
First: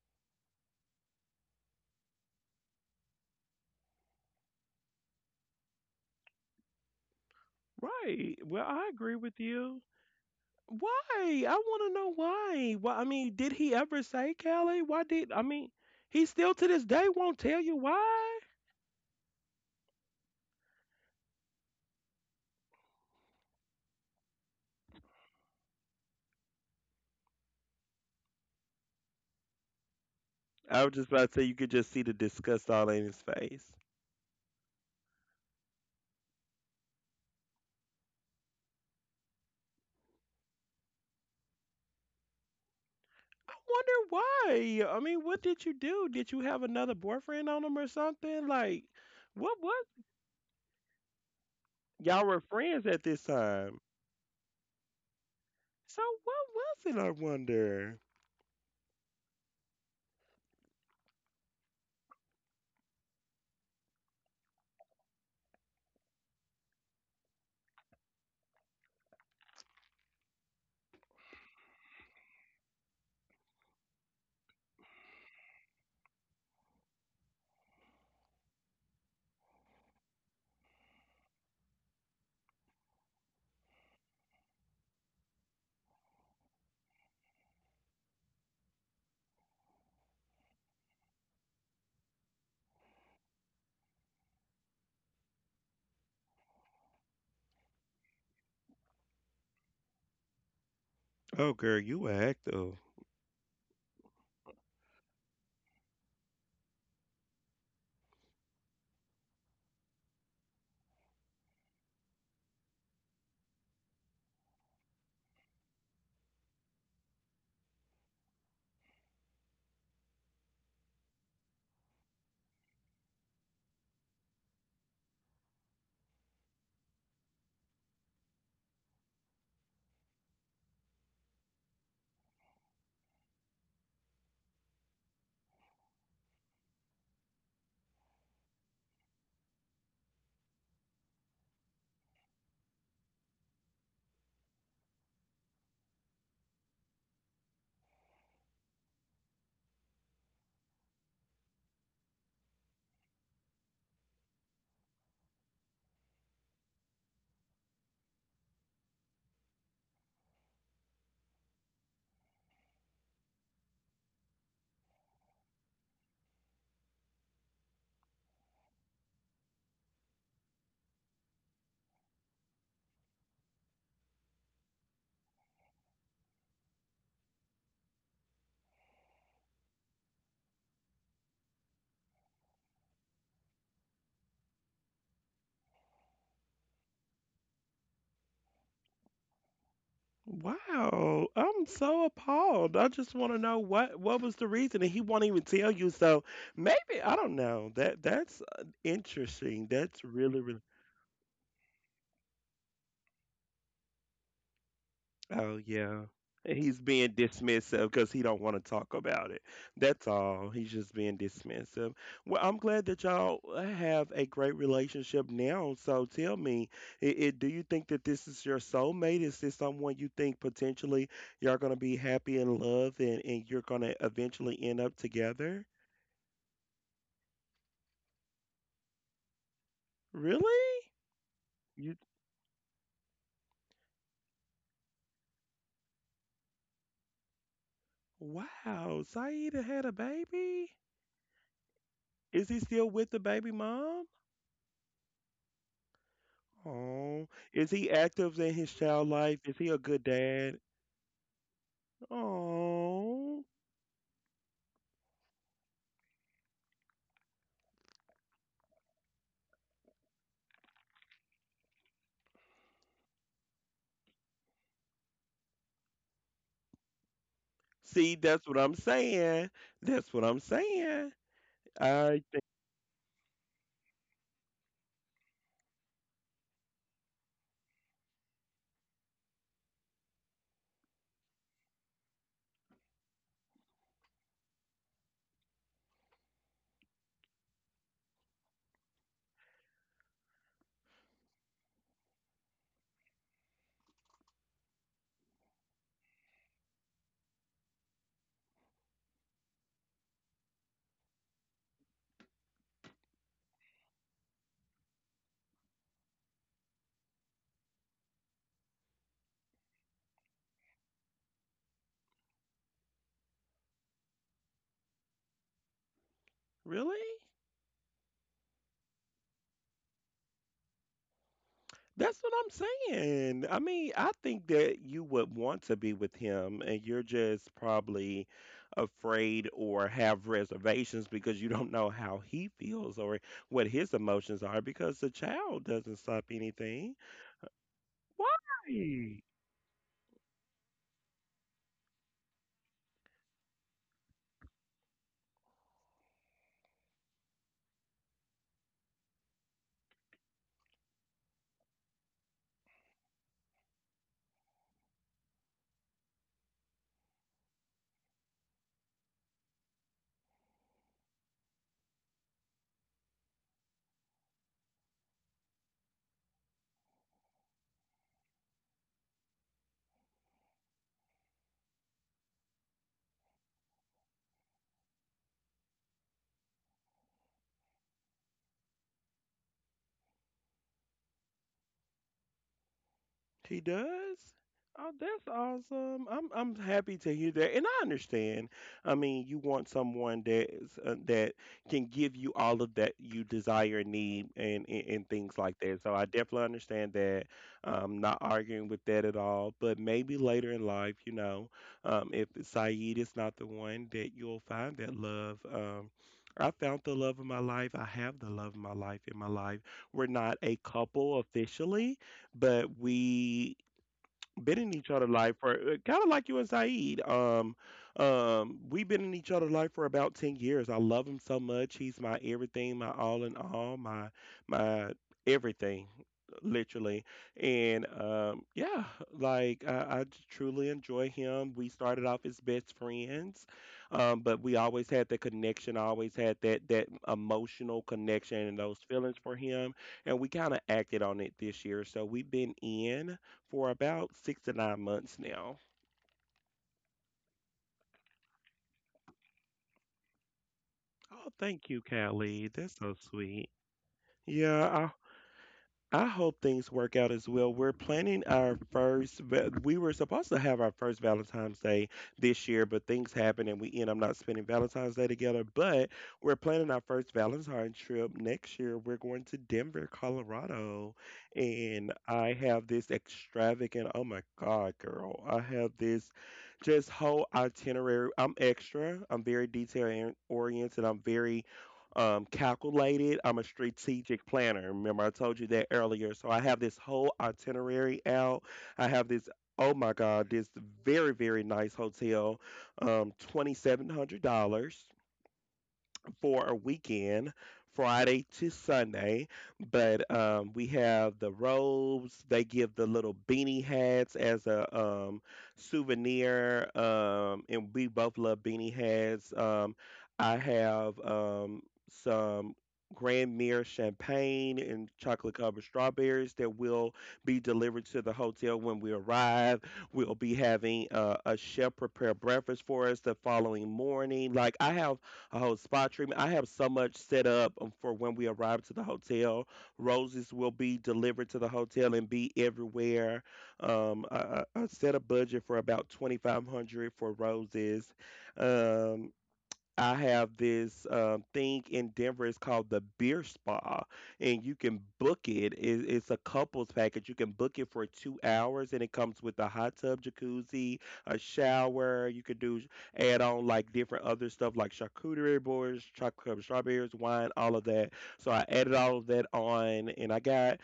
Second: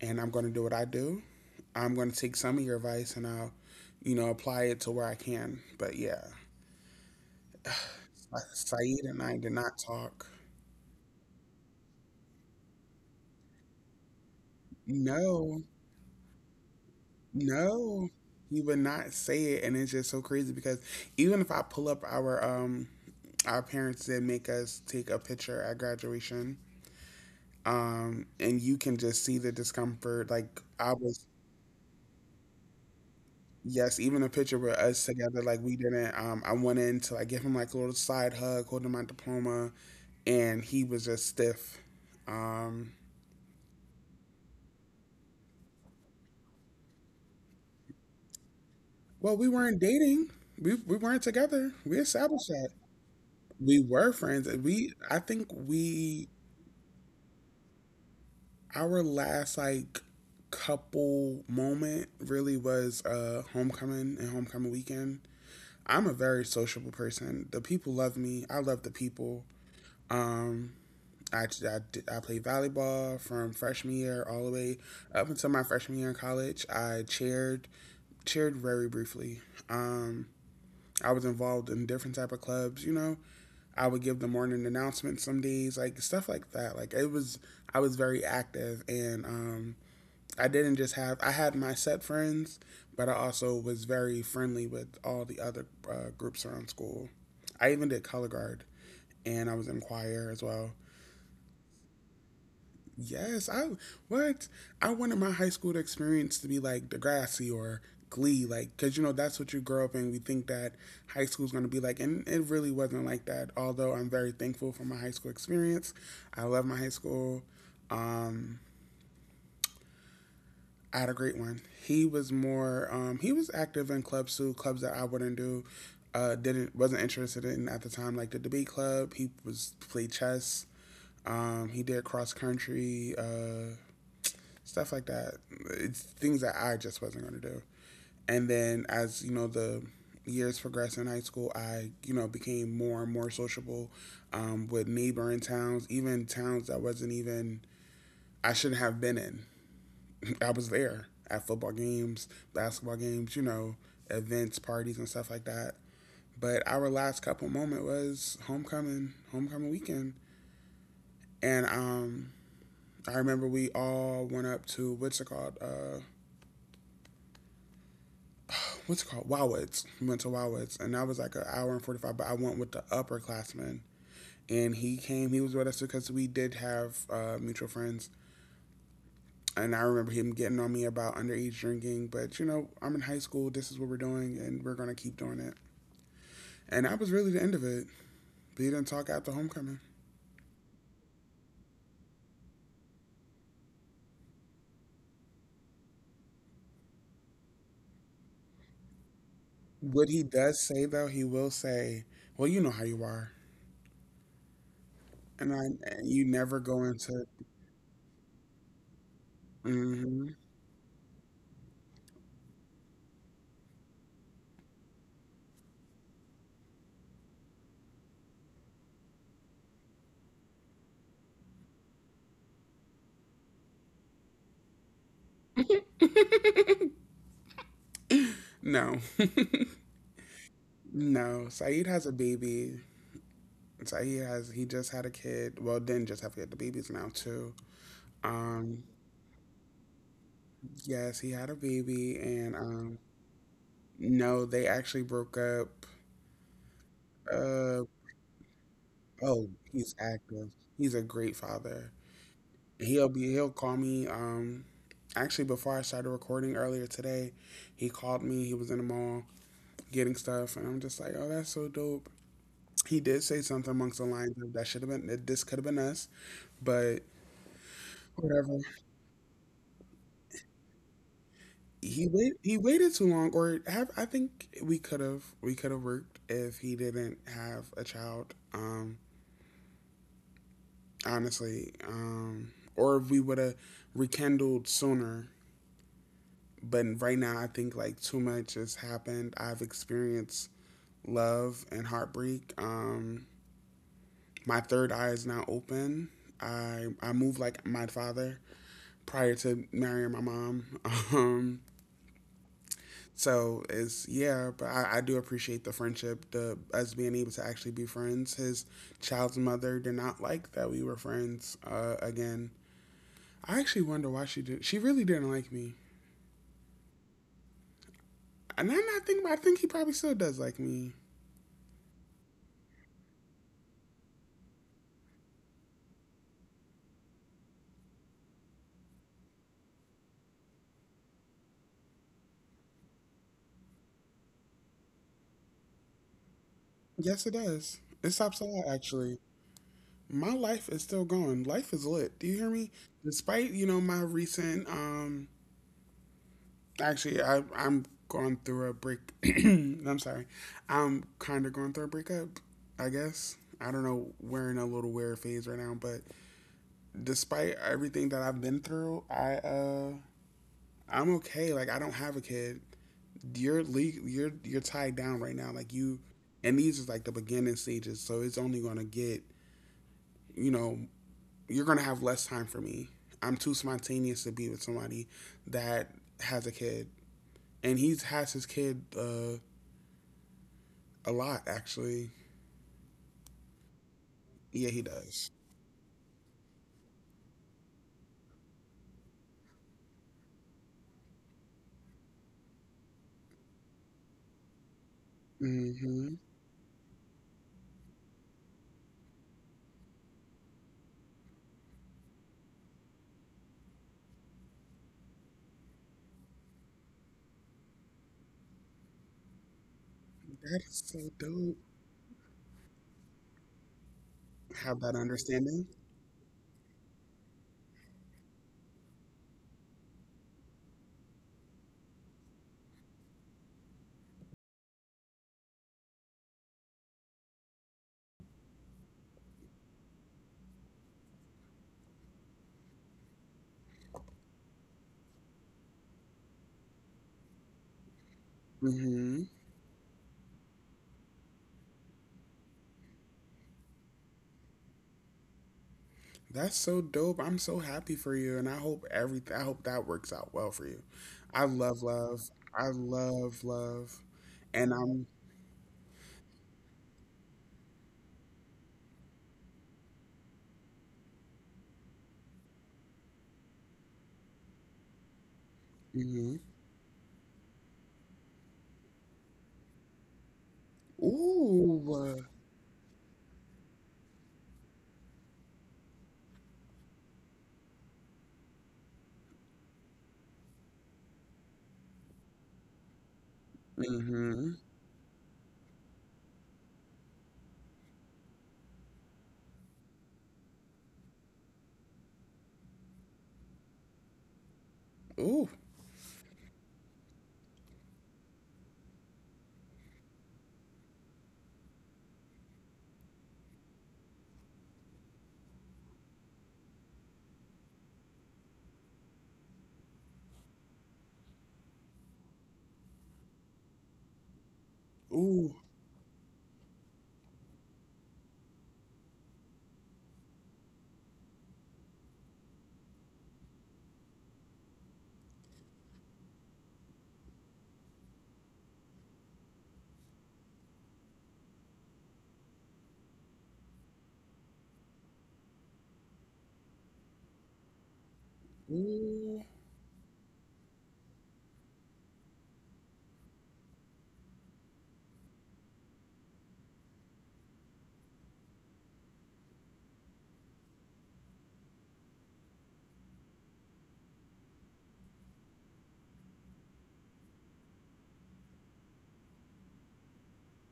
Speaker 1: and I'm going to do what I do. I'm going to take some of your advice and I'll, you know, apply it to where I can. But yeah,
Speaker 2: Right.
Speaker 1: Uh,
Speaker 2: Well, I
Speaker 1: Saeed
Speaker 2: agree
Speaker 1: and I
Speaker 2: with
Speaker 1: did not
Speaker 2: you.
Speaker 1: talk.
Speaker 2: Why? I want to know why. Why? I mean, did he ever say, Kelly? Why did, I
Speaker 1: No,
Speaker 2: mean, he still to this day won't tell you
Speaker 1: no,
Speaker 2: why?
Speaker 1: he would not say it, and it's just so crazy because even if I pull up our um, our parents did make us take a picture at graduation, um, and you can just see the discomfort. Like
Speaker 2: I
Speaker 1: I
Speaker 2: was just
Speaker 1: was,
Speaker 2: about to say you could just see the disgust all in his face.
Speaker 1: yes, even a picture with us together. Like we didn't. Um, I went in to like give him like a little side hug, holding my diploma, and he was just stiff. Um,
Speaker 2: I wonder why. I mean, what did you do? Did you have another boyfriend on him or something? Like,
Speaker 1: well, we
Speaker 2: what
Speaker 1: weren't
Speaker 2: was?
Speaker 1: dating. We we weren't together. We
Speaker 2: Y'all were
Speaker 1: established that.
Speaker 2: friends at this
Speaker 1: We
Speaker 2: time.
Speaker 1: were friends, and we I think
Speaker 2: So
Speaker 1: we
Speaker 2: what was it? I wonder.
Speaker 1: our last like couple moment really was uh homecoming and homecoming weekend. I'm a very sociable person. The people love me. I love the people. Um I, I, did- I played volleyball from freshman year all the way up until my freshman year in college. I chaired chaired very briefly. Um, I was involved in different type of clubs, you know. I would give the morning announcement some days, like stuff like that. Like it was, I was very active, and um, I didn't just have. I had my set friends, but I also was very friendly with all the other uh, groups around school. I even did color guard, and I was in choir as well.
Speaker 2: Oh, girl, you a hack though.
Speaker 1: Yes, I what I wanted my high school experience to be like Degrassi or Glee, like because you know that's what you grow up in. We think that high school is going to be like, and it really wasn't like that. Although I'm very thankful for my high school experience, I love my high school. Um, I had a great one. He was more, um, he was active in clubs too, clubs that I wouldn't do. Uh, didn't wasn't interested in at the time, like the debate club. He was played chess. Um, he did cross country. Uh, stuff like that. It's things that I just wasn't going to do. And then as you know, the years progressed in high school, I you know became more and more sociable um, with neighboring towns, even towns that wasn't even I shouldn't have been in. I was there at football games, basketball games, you know, events, parties, and stuff like that. But our last couple moment was homecoming, homecoming weekend, and um, I remember we all went up to what's it called, uh, what's it called Wowitz. We went to Wowitz, and that was like an hour and forty-five. But I went with the upperclassman, and he came. He was with us because we did have uh, mutual friends, and I remember him getting on me about underage drinking. But you know, I'm in high school. This is what we're doing, and we're gonna keep doing it. And that was really the end of it. But he didn't talk after homecoming.
Speaker 2: Wow, I'm so appalled. I just want to know what what was the reason, and he won't even tell you. So maybe I don't know. That that's uh, interesting. That's
Speaker 1: What he
Speaker 2: really
Speaker 1: does
Speaker 2: really.
Speaker 1: say though, he will say, "Well, you know how you are," and
Speaker 2: Oh
Speaker 1: I and
Speaker 2: yeah.
Speaker 1: you never
Speaker 2: He's
Speaker 1: go
Speaker 2: being
Speaker 1: into.
Speaker 2: dismissive because he don't want to talk about it. That's
Speaker 1: Hmm.
Speaker 2: all. He's just being dismissive. Well, I'm glad that y'all uh, have a great relationship now. So tell me, it, it, do you think that this is your soulmate? Is this someone you think potentially y'all gonna be happy in love, and, and you're gonna eventually end up together?
Speaker 1: No,
Speaker 2: Really?
Speaker 1: no. Saeed
Speaker 2: You
Speaker 1: has a baby. So he has he just had a kid. Well, didn't just have a kid. The baby's now too. Um,
Speaker 2: wow, Saida had a baby?
Speaker 1: yes, he had a baby,
Speaker 2: Is
Speaker 1: and
Speaker 2: he still
Speaker 1: um,
Speaker 2: with the baby mom?
Speaker 1: no, they actually broke up.
Speaker 2: Oh, is
Speaker 1: Uh,
Speaker 2: he active in his child life?
Speaker 1: oh,
Speaker 2: Is he a
Speaker 1: he's
Speaker 2: good
Speaker 1: active.
Speaker 2: dad?
Speaker 1: He's a great father. He'll be
Speaker 2: Oh,
Speaker 1: he'll call me. Um, actually, before I started recording earlier today, he called me. He was in the mall getting stuff, and I'm just like, oh, that's so dope. He did say something amongst the lines of that should have been that this could have been us, but
Speaker 2: see, that's
Speaker 1: whatever.
Speaker 2: what I'm saying. That's what I'm saying.
Speaker 1: He
Speaker 2: I
Speaker 1: wait he waited too long, or have I think we could have we could have worked if he didn't have a child, um honestly, um or if we would have rekindled sooner, but right now I think like too much has happened. I've experienced love and heartbreak. Um my third eye is now open. I I moved like my father prior to marrying my mom. um So it's yeah, but I, I do appreciate the friendship, the us being able to actually be friends. His child's mother did not like that we were friends, uh, again. I actually wonder why she did. She really didn't like me.
Speaker 2: really?
Speaker 1: And now that I think about it, I think he probably still does like me.
Speaker 2: That's what I'm saying. I mean, I think that you would want to be with him, and you're just probably afraid or have reservations because you don't know how he feels or what his emotions are, because the child doesn't stop anything.
Speaker 1: Yes, it does. It stops a lot actually.
Speaker 2: Why?
Speaker 1: My life is still going. Life is lit. Do you hear me? Despite you know my recent um actually, I, I'm going through a break. I'm sorry. I'm kind of going through a breakup, I guess. I don't know. We're in a little weird phase right now, but despite everything that I've been through, I uh, I'm okay. Like I don't have a kid. You're le- you're you're tied down right now. Like you, and these is like the beginning stages. So it's only gonna get you know you're gonna have less time for me. I'm too spontaneous to be with somebody that has a kid, and he's has his kid. Uh, A lot, actually.
Speaker 2: He does?
Speaker 1: Yeah, he
Speaker 2: Oh, that's
Speaker 1: does.
Speaker 2: awesome. I'm I'm happy to hear that. And I understand. I mean, you want someone that is, uh, that can give you all of that you desire and need, and, and and things like that. So I
Speaker 1: Mm-hmm.
Speaker 2: definitely understand that. I'm not arguing with that at all, but maybe later in life, you know, um if Saeed is not the one, that you'll find that love. um I found the love of my life. I have the love of my life in my life. We're not a
Speaker 1: That is so
Speaker 2: couple
Speaker 1: dope.
Speaker 2: officially, but we been in
Speaker 1: Have
Speaker 2: each
Speaker 1: that
Speaker 2: other's life for
Speaker 1: understanding.
Speaker 2: kind of like you and Saeed. Um, um, we've been in each other's life for about ten years. I love him so much. He's my everything, my all in all, my my everything, literally. And um, yeah, like I, I j- truly enjoy him. We started off as best friends, um, but we always had that connection. I always had that that emotional connection and those feelings
Speaker 1: Mm-hmm.
Speaker 2: for him, and we kind of acted on it this year. So we've been in for about six to nine months now.
Speaker 1: That's so dope. I'm so happy for you, and I hope every I hope that works out well for you.
Speaker 2: Oh,
Speaker 1: I
Speaker 2: thank
Speaker 1: love
Speaker 2: you,
Speaker 1: love.
Speaker 2: Callie.
Speaker 1: I
Speaker 2: That's so
Speaker 1: love
Speaker 2: sweet.
Speaker 1: love, and
Speaker 2: Yeah,
Speaker 1: I'm.
Speaker 2: I hope things work out as well. We're planning our first, va- we were supposed to have our first Valentine's Day this year, but things happened and we end up not spending Valentine's Day together. But
Speaker 1: Mm-hmm.
Speaker 2: we're planning our first Valentine's trip next year. We're going to Denver, Colorado. And
Speaker 1: Ooh.
Speaker 2: I have this extravagant, oh my God, girl. I have this just whole itinerary. I'm extra, I'm very detail oriented, I'm very um, calculated. I'm a strategic
Speaker 1: Mm-hmm.
Speaker 2: planner. Remember, I told you that earlier. So I have this whole itinerary out. I have this, oh my God, this very, very nice hotel, um, twenty seven hundred dollars
Speaker 1: Ooh.
Speaker 2: for a weekend, Friday to Sunday. But um, we have the robes. They give the little beanie hats as a um, souvenir, um, and we both love beanie hats. Um, I have um, some Grand Mire champagne and chocolate
Speaker 1: Ooh.
Speaker 2: covered strawberries that will be delivered to the hotel when we arrive. We'll be having uh, a chef prepare breakfast for us the following morning. Like I have a whole spa treatment. I have so much set up um, for when we arrive to the hotel. Roses will be delivered to the hotel and be everywhere. Um, I, I I set a budget for about twenty five hundred for roses. Um,
Speaker 1: Ooh.
Speaker 2: I have this um, thing in Denver. It's called the Beer Spa, and you can book it. it. It's a couples package. You can book it for two hours, and it comes with a hot tub, jacuzzi, a shower. You can do add on like different other stuff like charcuterie boards, chocolate strawberries, wine, all of that. So I added all of that on, and I got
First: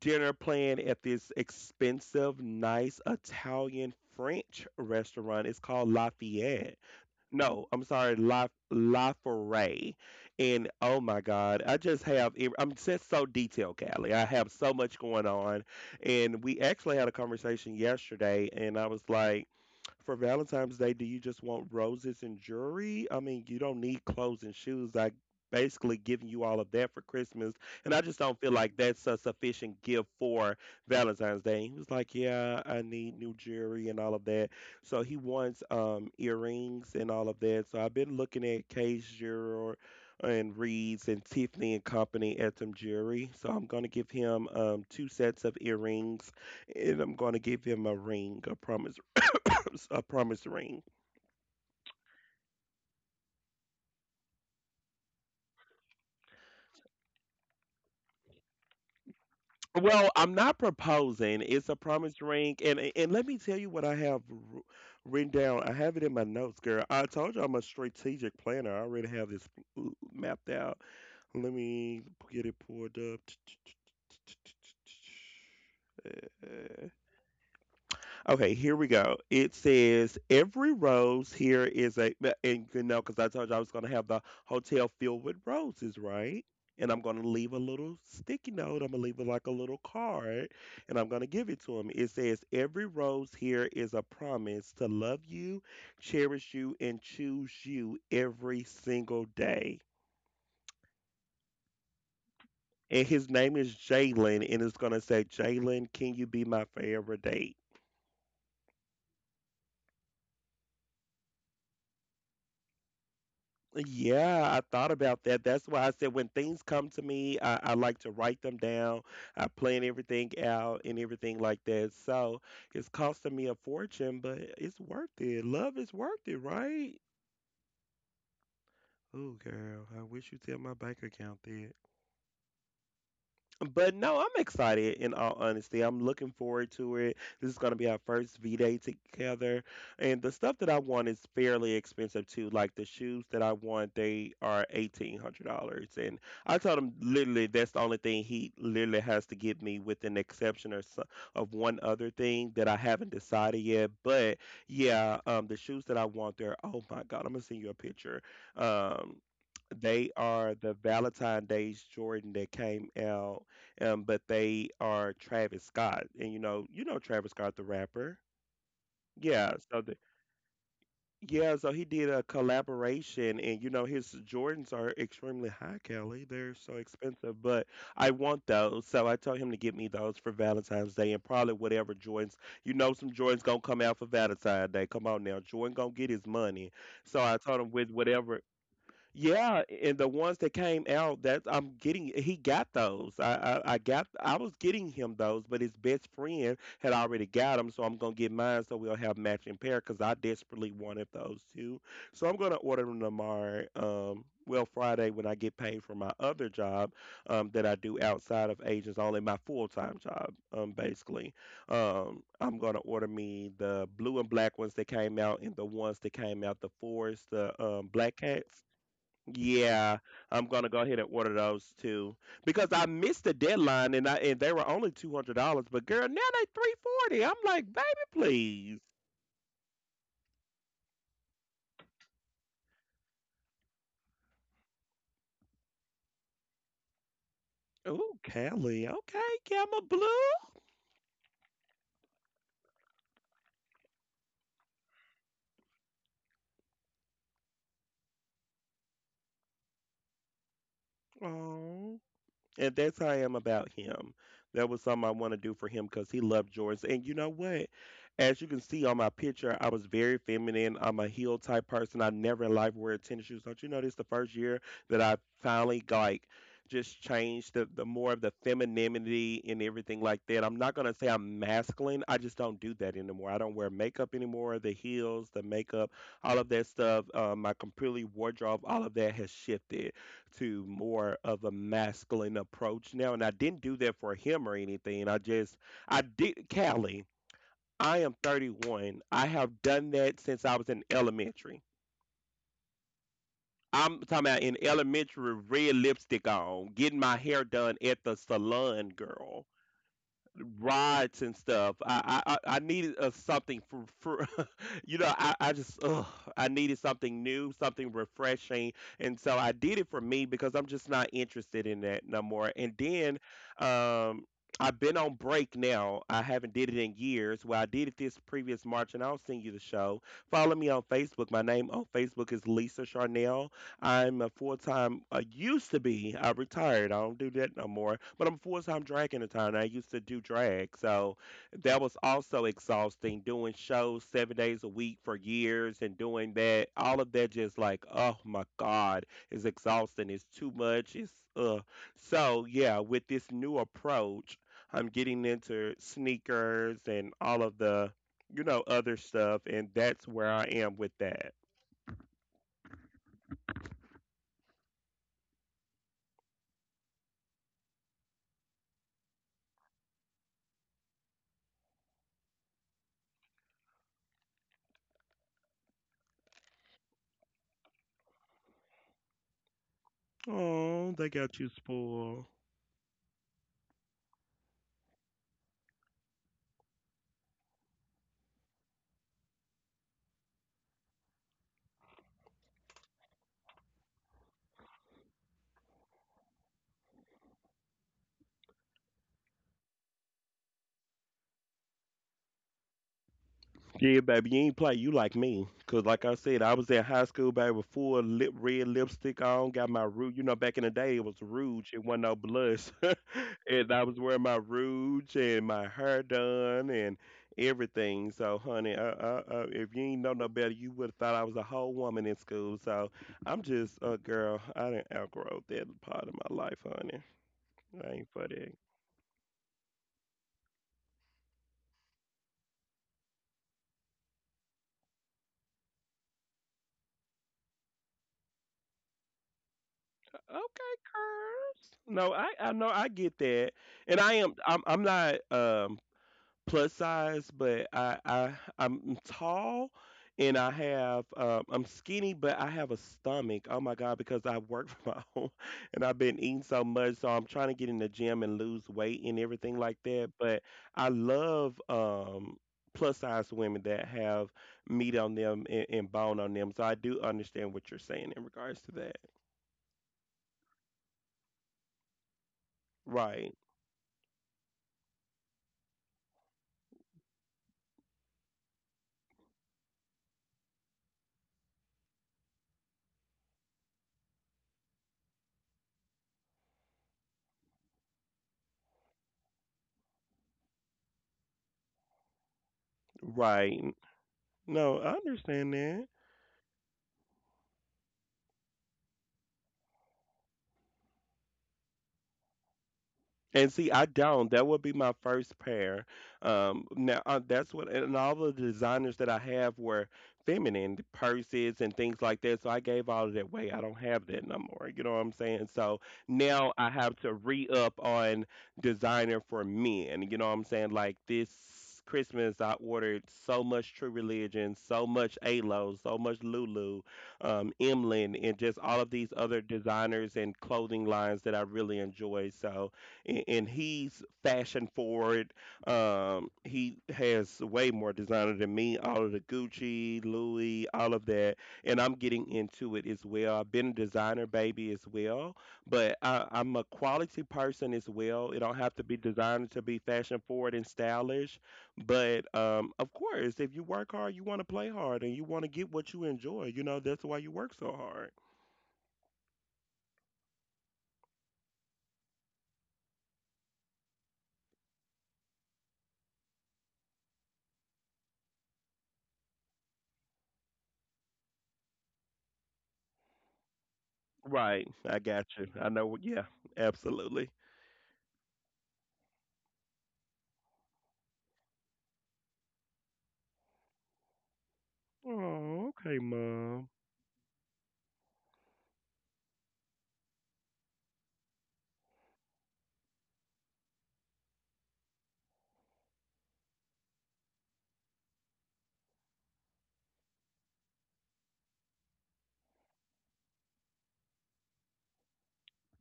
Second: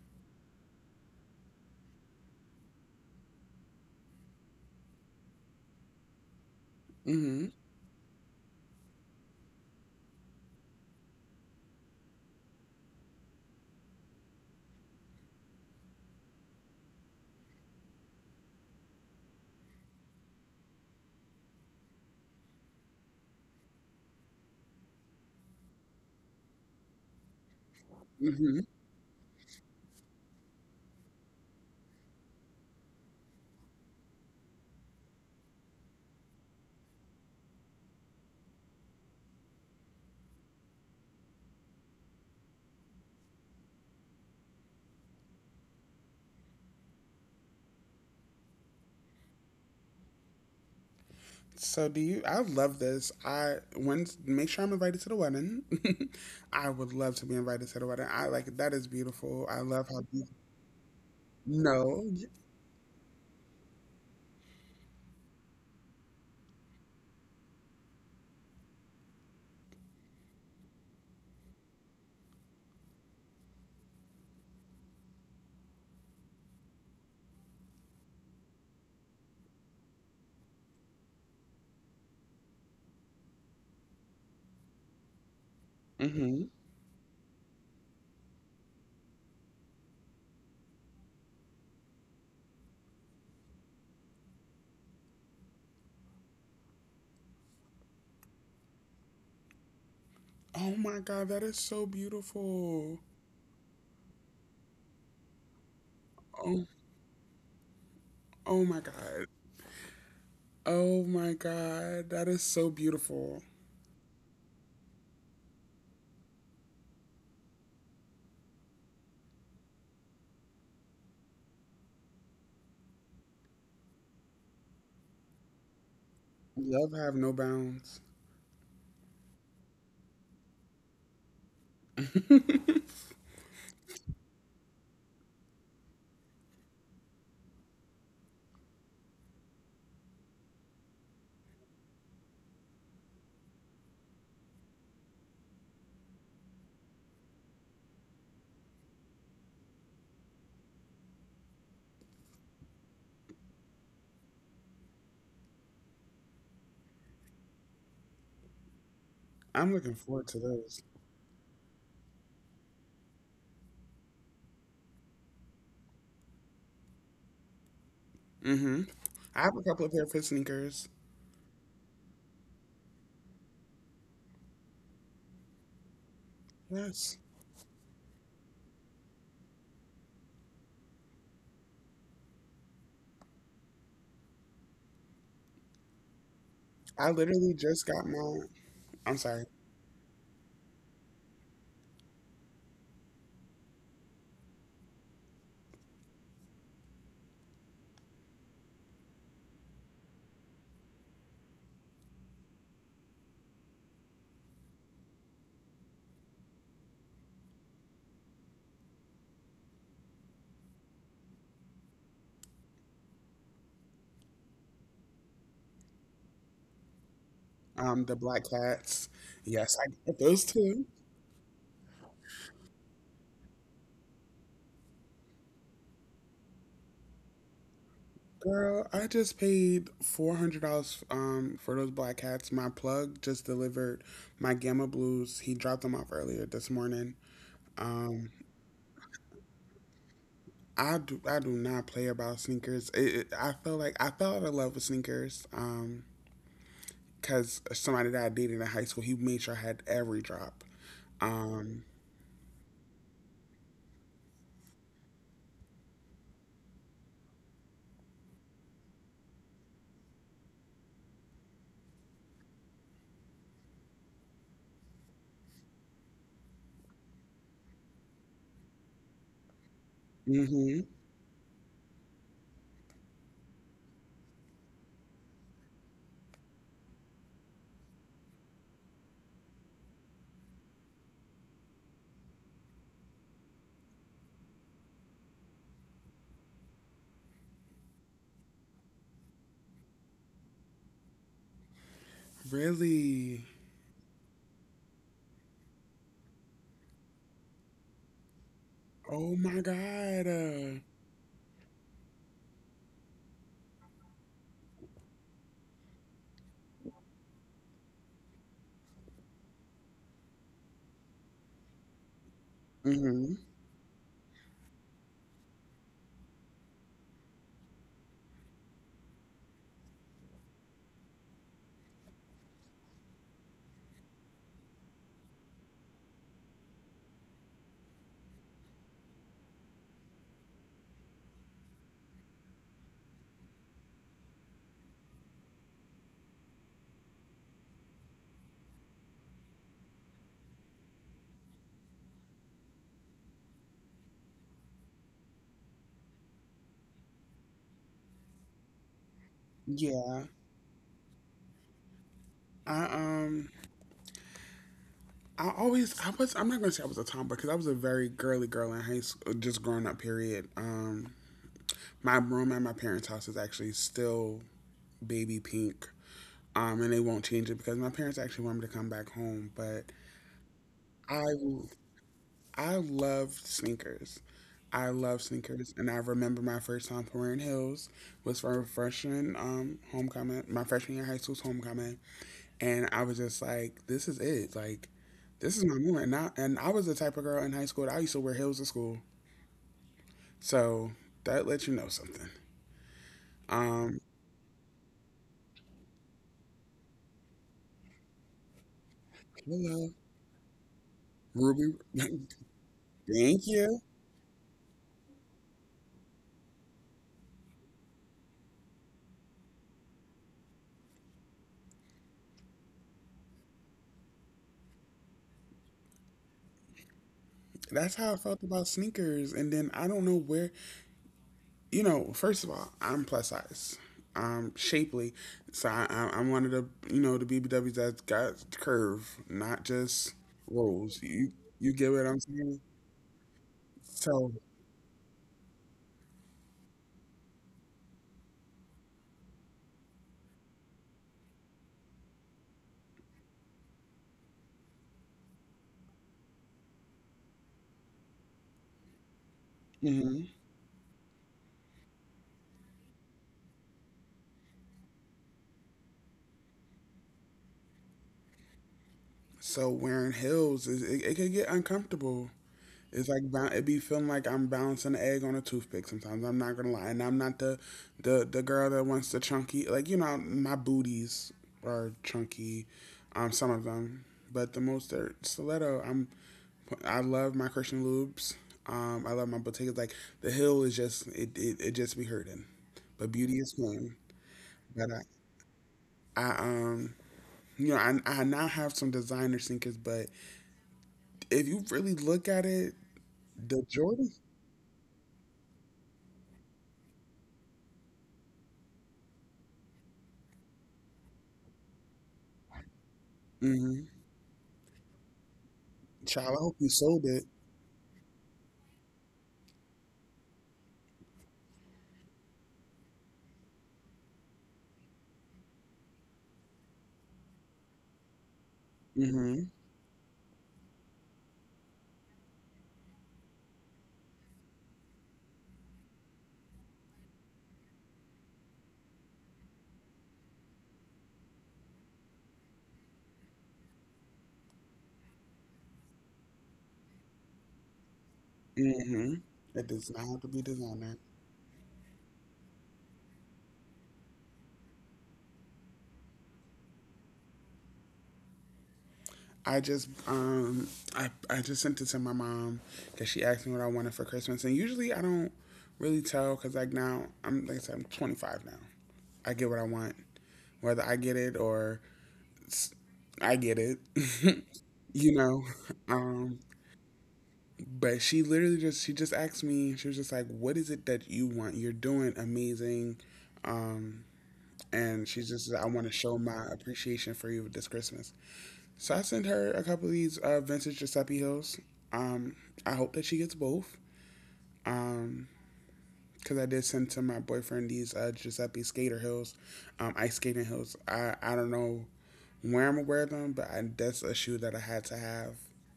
Speaker 2: dinner planned at this expensive, nice Italian French restaurant. It's called Lafayette
Speaker 1: Mm-hmm.
Speaker 2: No, I'm sorry, La La Foray. And oh my God, I just have ev- I'm just so detailed, Callie. I have so much going on, and we actually had a conversation yesterday, and I was like, for Valentine's Day, do you just want roses and jewelry? I mean, you don't need clothes and shoes. I basically giving you all of that for Christmas, and I just don't feel
Speaker 1: Mm-hmm.
Speaker 2: like that's a sufficient gift for Valentine's Day. He was like, "Yeah, I need new jewelry and all of that." So he wants um earrings and all of that. So I've been looking at Case jewelry and Reed's and Tiffany and Company at some jewelry. So I'm gonna give him um two sets of earrings, and I'm going to give him a ring, a promise a promise ring.
Speaker 1: So do you? I love this. I when Make sure I'm invited to the wedding. I would love to be invited to the wedding. I like that is beautiful. I love how
Speaker 2: Well,
Speaker 1: be-
Speaker 2: I'm not proposing. It's a
Speaker 1: No.
Speaker 2: promise ring, and and and let me tell you what I have wr- written down. I have it in my notes, girl. I told you I'm a strategic planner. I already have this l- mapped out. Let me get it pulled up. Okay, here we go. It says every rose here is a b- and you know because I told you I was gonna have the hotel filled with roses, right?
Speaker 1: Mm-hmm.
Speaker 2: And I'm gonna leave a little sticky note. I'm gonna leave it like a little card, and I'm gonna give it to him. It says every rose here is a promise to love you, cherish you, and choose you every single day.
Speaker 1: Oh my God, that is so
Speaker 2: And
Speaker 1: beautiful.
Speaker 2: his name is Jalen, and it's gonna say, Jalen, can you be my
Speaker 1: Oh,
Speaker 2: forever date?
Speaker 1: oh my God. Oh my God, that is so beautiful.
Speaker 2: Yeah, I thought about that. That's why I said when things come to me, I, I like to write them down. I plan everything out and everything like that. So it's costing me a fortune, but it's worth it. Love is worth it, right?
Speaker 1: Love have no bounds.
Speaker 2: Oh, girl, I wish you would tell my bank account. But no, I'm excited in all honesty. I'm looking forward to it. This is going to be our first V Day together. And the stuff that I want is fairly expensive too. Like the shoes that I want, they are eighteen hundred dollars. And I told him literally that's the only thing he literally has to give me, with an exception or so, of one other thing that I haven't decided yet. But yeah, um, the shoes that I want, they're, oh my God, I'm going to send you a picture. Um,
Speaker 1: I'm looking
Speaker 2: they
Speaker 1: forward to
Speaker 2: are the
Speaker 1: those.
Speaker 2: Valentine Days Jordan that came out um, but they are Travis Scott, and you know, you know Travis Scott, the rapper.
Speaker 1: Mm-hmm. I
Speaker 2: Yeah,
Speaker 1: have a
Speaker 2: so
Speaker 1: couple
Speaker 2: the,
Speaker 1: of pair of fit sneakers.
Speaker 2: yeah, so he did a collaboration, and you know, his Jordans are extremely high, Kelly. They're so
Speaker 1: Yes,
Speaker 2: expensive, but I want those, so I told him to get me those for Valentine's Day, and probably whatever Jordans. You know, some Jordans gonna come out for Valentine's Day. Come on now, Jordan gonna get his money.
Speaker 1: I
Speaker 2: So I
Speaker 1: literally
Speaker 2: told him
Speaker 1: just
Speaker 2: with
Speaker 1: got
Speaker 2: whatever,
Speaker 1: mine. I'm sorry.
Speaker 2: yeah, and the ones that came out that I'm getting, he got those. I, I I got, I was getting him those, but his best friend had already got them, so I'm gonna get mine so we'll have matching pair because I desperately wanted those too. So I'm gonna order them tomorrow. Um, well, Friday when I get paid for my other job, um, that I do outside of agents only, my full time job, um, basically. Um, I'm gonna order me the blue and black ones that came out, and the ones that came out the forest, the um,
Speaker 1: Um,
Speaker 2: black
Speaker 1: the
Speaker 2: cat.
Speaker 1: Black Cats. Yes,
Speaker 2: Yeah,
Speaker 1: I got
Speaker 2: I'm
Speaker 1: those
Speaker 2: gonna go
Speaker 1: two.
Speaker 2: ahead and order those too because I missed the deadline and I and they were only two hundred dollars. But girl, now they three forty. I'm like, baby, please.
Speaker 1: Girl, I just paid four hundred dollars um for those Black Cats. My plug just delivered my Gamma Blues. He dropped them off earlier this morning.
Speaker 2: Oh,
Speaker 1: Um,
Speaker 2: Kelly. Okay, Gamma Blue.
Speaker 1: I do I do not play about sneakers. It, it, I feel like I fell out of love with sneakers. Um, cause somebody that I dated in high school, he made sure I had every drop. Um.
Speaker 2: Oh. And that's how I am about him. That was something I want to do for him because he loved Jordans. And you know what? As you can see on my picture, I was very feminine. I'm a heel type person. I never in life wear tennis shoes. Don't you know this? The first year that I finally like just changed the, the more of the femininity and everything like that. I'm not
Speaker 1: Hmm.
Speaker 2: gonna say I'm masculine. I just don't do that anymore. I don't wear makeup anymore. The heels, the makeup, all of that stuff. Uh, my completely wardrobe, all of that has shifted to more of a masculine approach now. And I didn't do that for him or anything. I just, I did, Callie, I am thirty-one. I have done that since I was in elementary.
Speaker 1: Really?
Speaker 2: I'm talking about in elementary, red lipstick on, getting my hair done at the salon,
Speaker 1: Oh
Speaker 2: girl.
Speaker 1: my God. Uh.
Speaker 2: Rides and stuff. I I, I I needed uh, something for for you know I I just ugh, I needed something new, something refreshing, and so I did it for me because I'm just not interested in that no more. And then
Speaker 1: Hmm.
Speaker 2: um. I've been on break now. I haven't did it in years. Well, I did it this previous March, and I'll send you the show. Follow me on Facebook. My name on Facebook is Lisa Charnel. I'm a full time. I used to be. I retired. I don't do that no more. But I'm full time drag entertainer. I used to do drag, so that was also exhausting. Doing shows seven days a week for years and doing that, all of that, just like, oh my God, it's exhausting. It's too much. It's uh. So yeah, with this new approach, I'm getting into sneakers and all of the, you know, other stuff, and that's
Speaker 1: Yeah.
Speaker 2: where I am with that.
Speaker 1: I um I always I was I'm not gonna say I was a tomboy because I was a very girly girl in high school, just growing up. Period. Um, my room at my parents' house is actually still baby pink. Um, and they won't change it because my parents actually want me to come back home. But
Speaker 2: Oh, they
Speaker 1: I
Speaker 2: got you spoiled.
Speaker 1: I love sneakers. I love sneakers, and I remember my first time wearing heels was for a freshman um homecoming, my freshman year high school's homecoming, and I was just like, this is it. Like, this is my moment. And I and I was the type of girl in high school that I used to wear heels to school. So that lets you know something.
Speaker 2: Yeah,
Speaker 1: Um,
Speaker 2: baby, you ain't play. You like me, cause like I said, I was at high school, baby, with full lip red lipstick on. Got my
Speaker 1: hello,
Speaker 2: rouge. You know, back in the day, it was rouge.
Speaker 1: Ruby.
Speaker 2: It wasn't no blush,
Speaker 1: Thank
Speaker 2: and
Speaker 1: you.
Speaker 2: I was wearing my rouge and my hair done and everything. So, honey, uh, uh, uh, if you ain't know no better, you would have thought I was a whole woman in school. So, I'm just a girl. I didn't outgrow that part of my life, honey. I
Speaker 1: That's
Speaker 2: ain't
Speaker 1: how I
Speaker 2: for
Speaker 1: felt
Speaker 2: that.
Speaker 1: about sneakers. And then I don't know where. You know, first of all, I'm plus size. I'm shapely, so I, I- I'm one of the you know the B B Ws that's got curve, not just
Speaker 2: Okay,
Speaker 1: rolls. You
Speaker 2: curves.
Speaker 1: you get what
Speaker 2: No,
Speaker 1: I'm
Speaker 2: I I
Speaker 1: saying?
Speaker 2: know I get that, and I
Speaker 1: So.
Speaker 2: am I'm I'm not um plus size, but I I I'm tall, and I have um I'm skinny, but I have a stomach. Oh my god, because I work from home and I've been eating so much, so I'm trying to get in the gym and lose weight and everything like that. But I love um plus size women that have meat on them and, and bone on them, so I do understand what you're saying in regards to that.
Speaker 1: So wearing heels is it, it could get uncomfortable. It's like
Speaker 2: Right.
Speaker 1: ba- it be feeling like I'm balancing an egg on a toothpick sometimes. I'm not gonna lie, and I'm not the the the girl that wants the chunky. Like you know, my booties are chunky, um, some of them, but the most are stiletto. I'm I love my Christian lubes. Um, I love my boutiques. Like the heel is just it, it, it just be hurting, but beauty is
Speaker 2: Right.
Speaker 1: fun.
Speaker 2: No,
Speaker 1: But
Speaker 2: I understand that.
Speaker 1: I, I um you know I I now have some designer sneakers, but if you really look at it,
Speaker 2: And
Speaker 1: the
Speaker 2: see, I
Speaker 1: Jordan,
Speaker 2: don't. That would be my first pair. Um, now uh, that's what, and all the designers that I have were feminine the purses and things like that. So I gave all of that away. I don't
Speaker 1: hmm,
Speaker 2: have that no more. You know what I'm saying? So
Speaker 1: child, I
Speaker 2: now
Speaker 1: hope
Speaker 2: I
Speaker 1: you
Speaker 2: have
Speaker 1: sold
Speaker 2: to
Speaker 1: it.
Speaker 2: re up on designer for men. You know what I'm saying? Like this Christmas, I ordered so much True Religion, so much Alo, so much Lulu, um, Emlyn, and just all of these other
Speaker 1: Hmm.
Speaker 2: designers and clothing lines that I really enjoy. So a- and he's fashion forward. Um, he has way more designer than me. All of the Gucci, Louis, all of that, and I'm getting into it as well. I've been a designer baby as well, but I, I'm a quality person as well. It don't have to be
Speaker 1: Hmm.
Speaker 2: designer to
Speaker 1: It
Speaker 2: be
Speaker 1: does not
Speaker 2: fashion
Speaker 1: have to be
Speaker 2: forward and
Speaker 1: designer.
Speaker 2: stylish, but um, of course, if you work hard, you want to play hard and you want to get what you enjoy. You know that's why you work so hard.
Speaker 1: I just um I I just sent it to my mom because she asked me what I wanted for Christmas, and usually I don't really tell because like now I'm like I said I'm twenty-five now. I get what I want, whether I get it or s- I get it,
Speaker 2: Right, I
Speaker 1: you
Speaker 2: got
Speaker 1: know.
Speaker 2: you. I know. Yeah,
Speaker 1: Um,
Speaker 2: absolutely.
Speaker 1: But she literally just she just asked me. She was just like, "What is it that you want? You're doing amazing." Um, and she's just, I
Speaker 2: Oh,
Speaker 1: want to
Speaker 2: okay,
Speaker 1: show my
Speaker 2: mom.
Speaker 1: appreciation for you this Christmas. So I sent her a couple of these uh, vintage Giuseppe Hills. Um, I hope that she gets both. Um, because I did send to my boyfriend these uh, Giuseppe Skater Hills, um, ice skating hills. I I don't know where I'm gonna wear them, but I, that's a shoe that I had to have.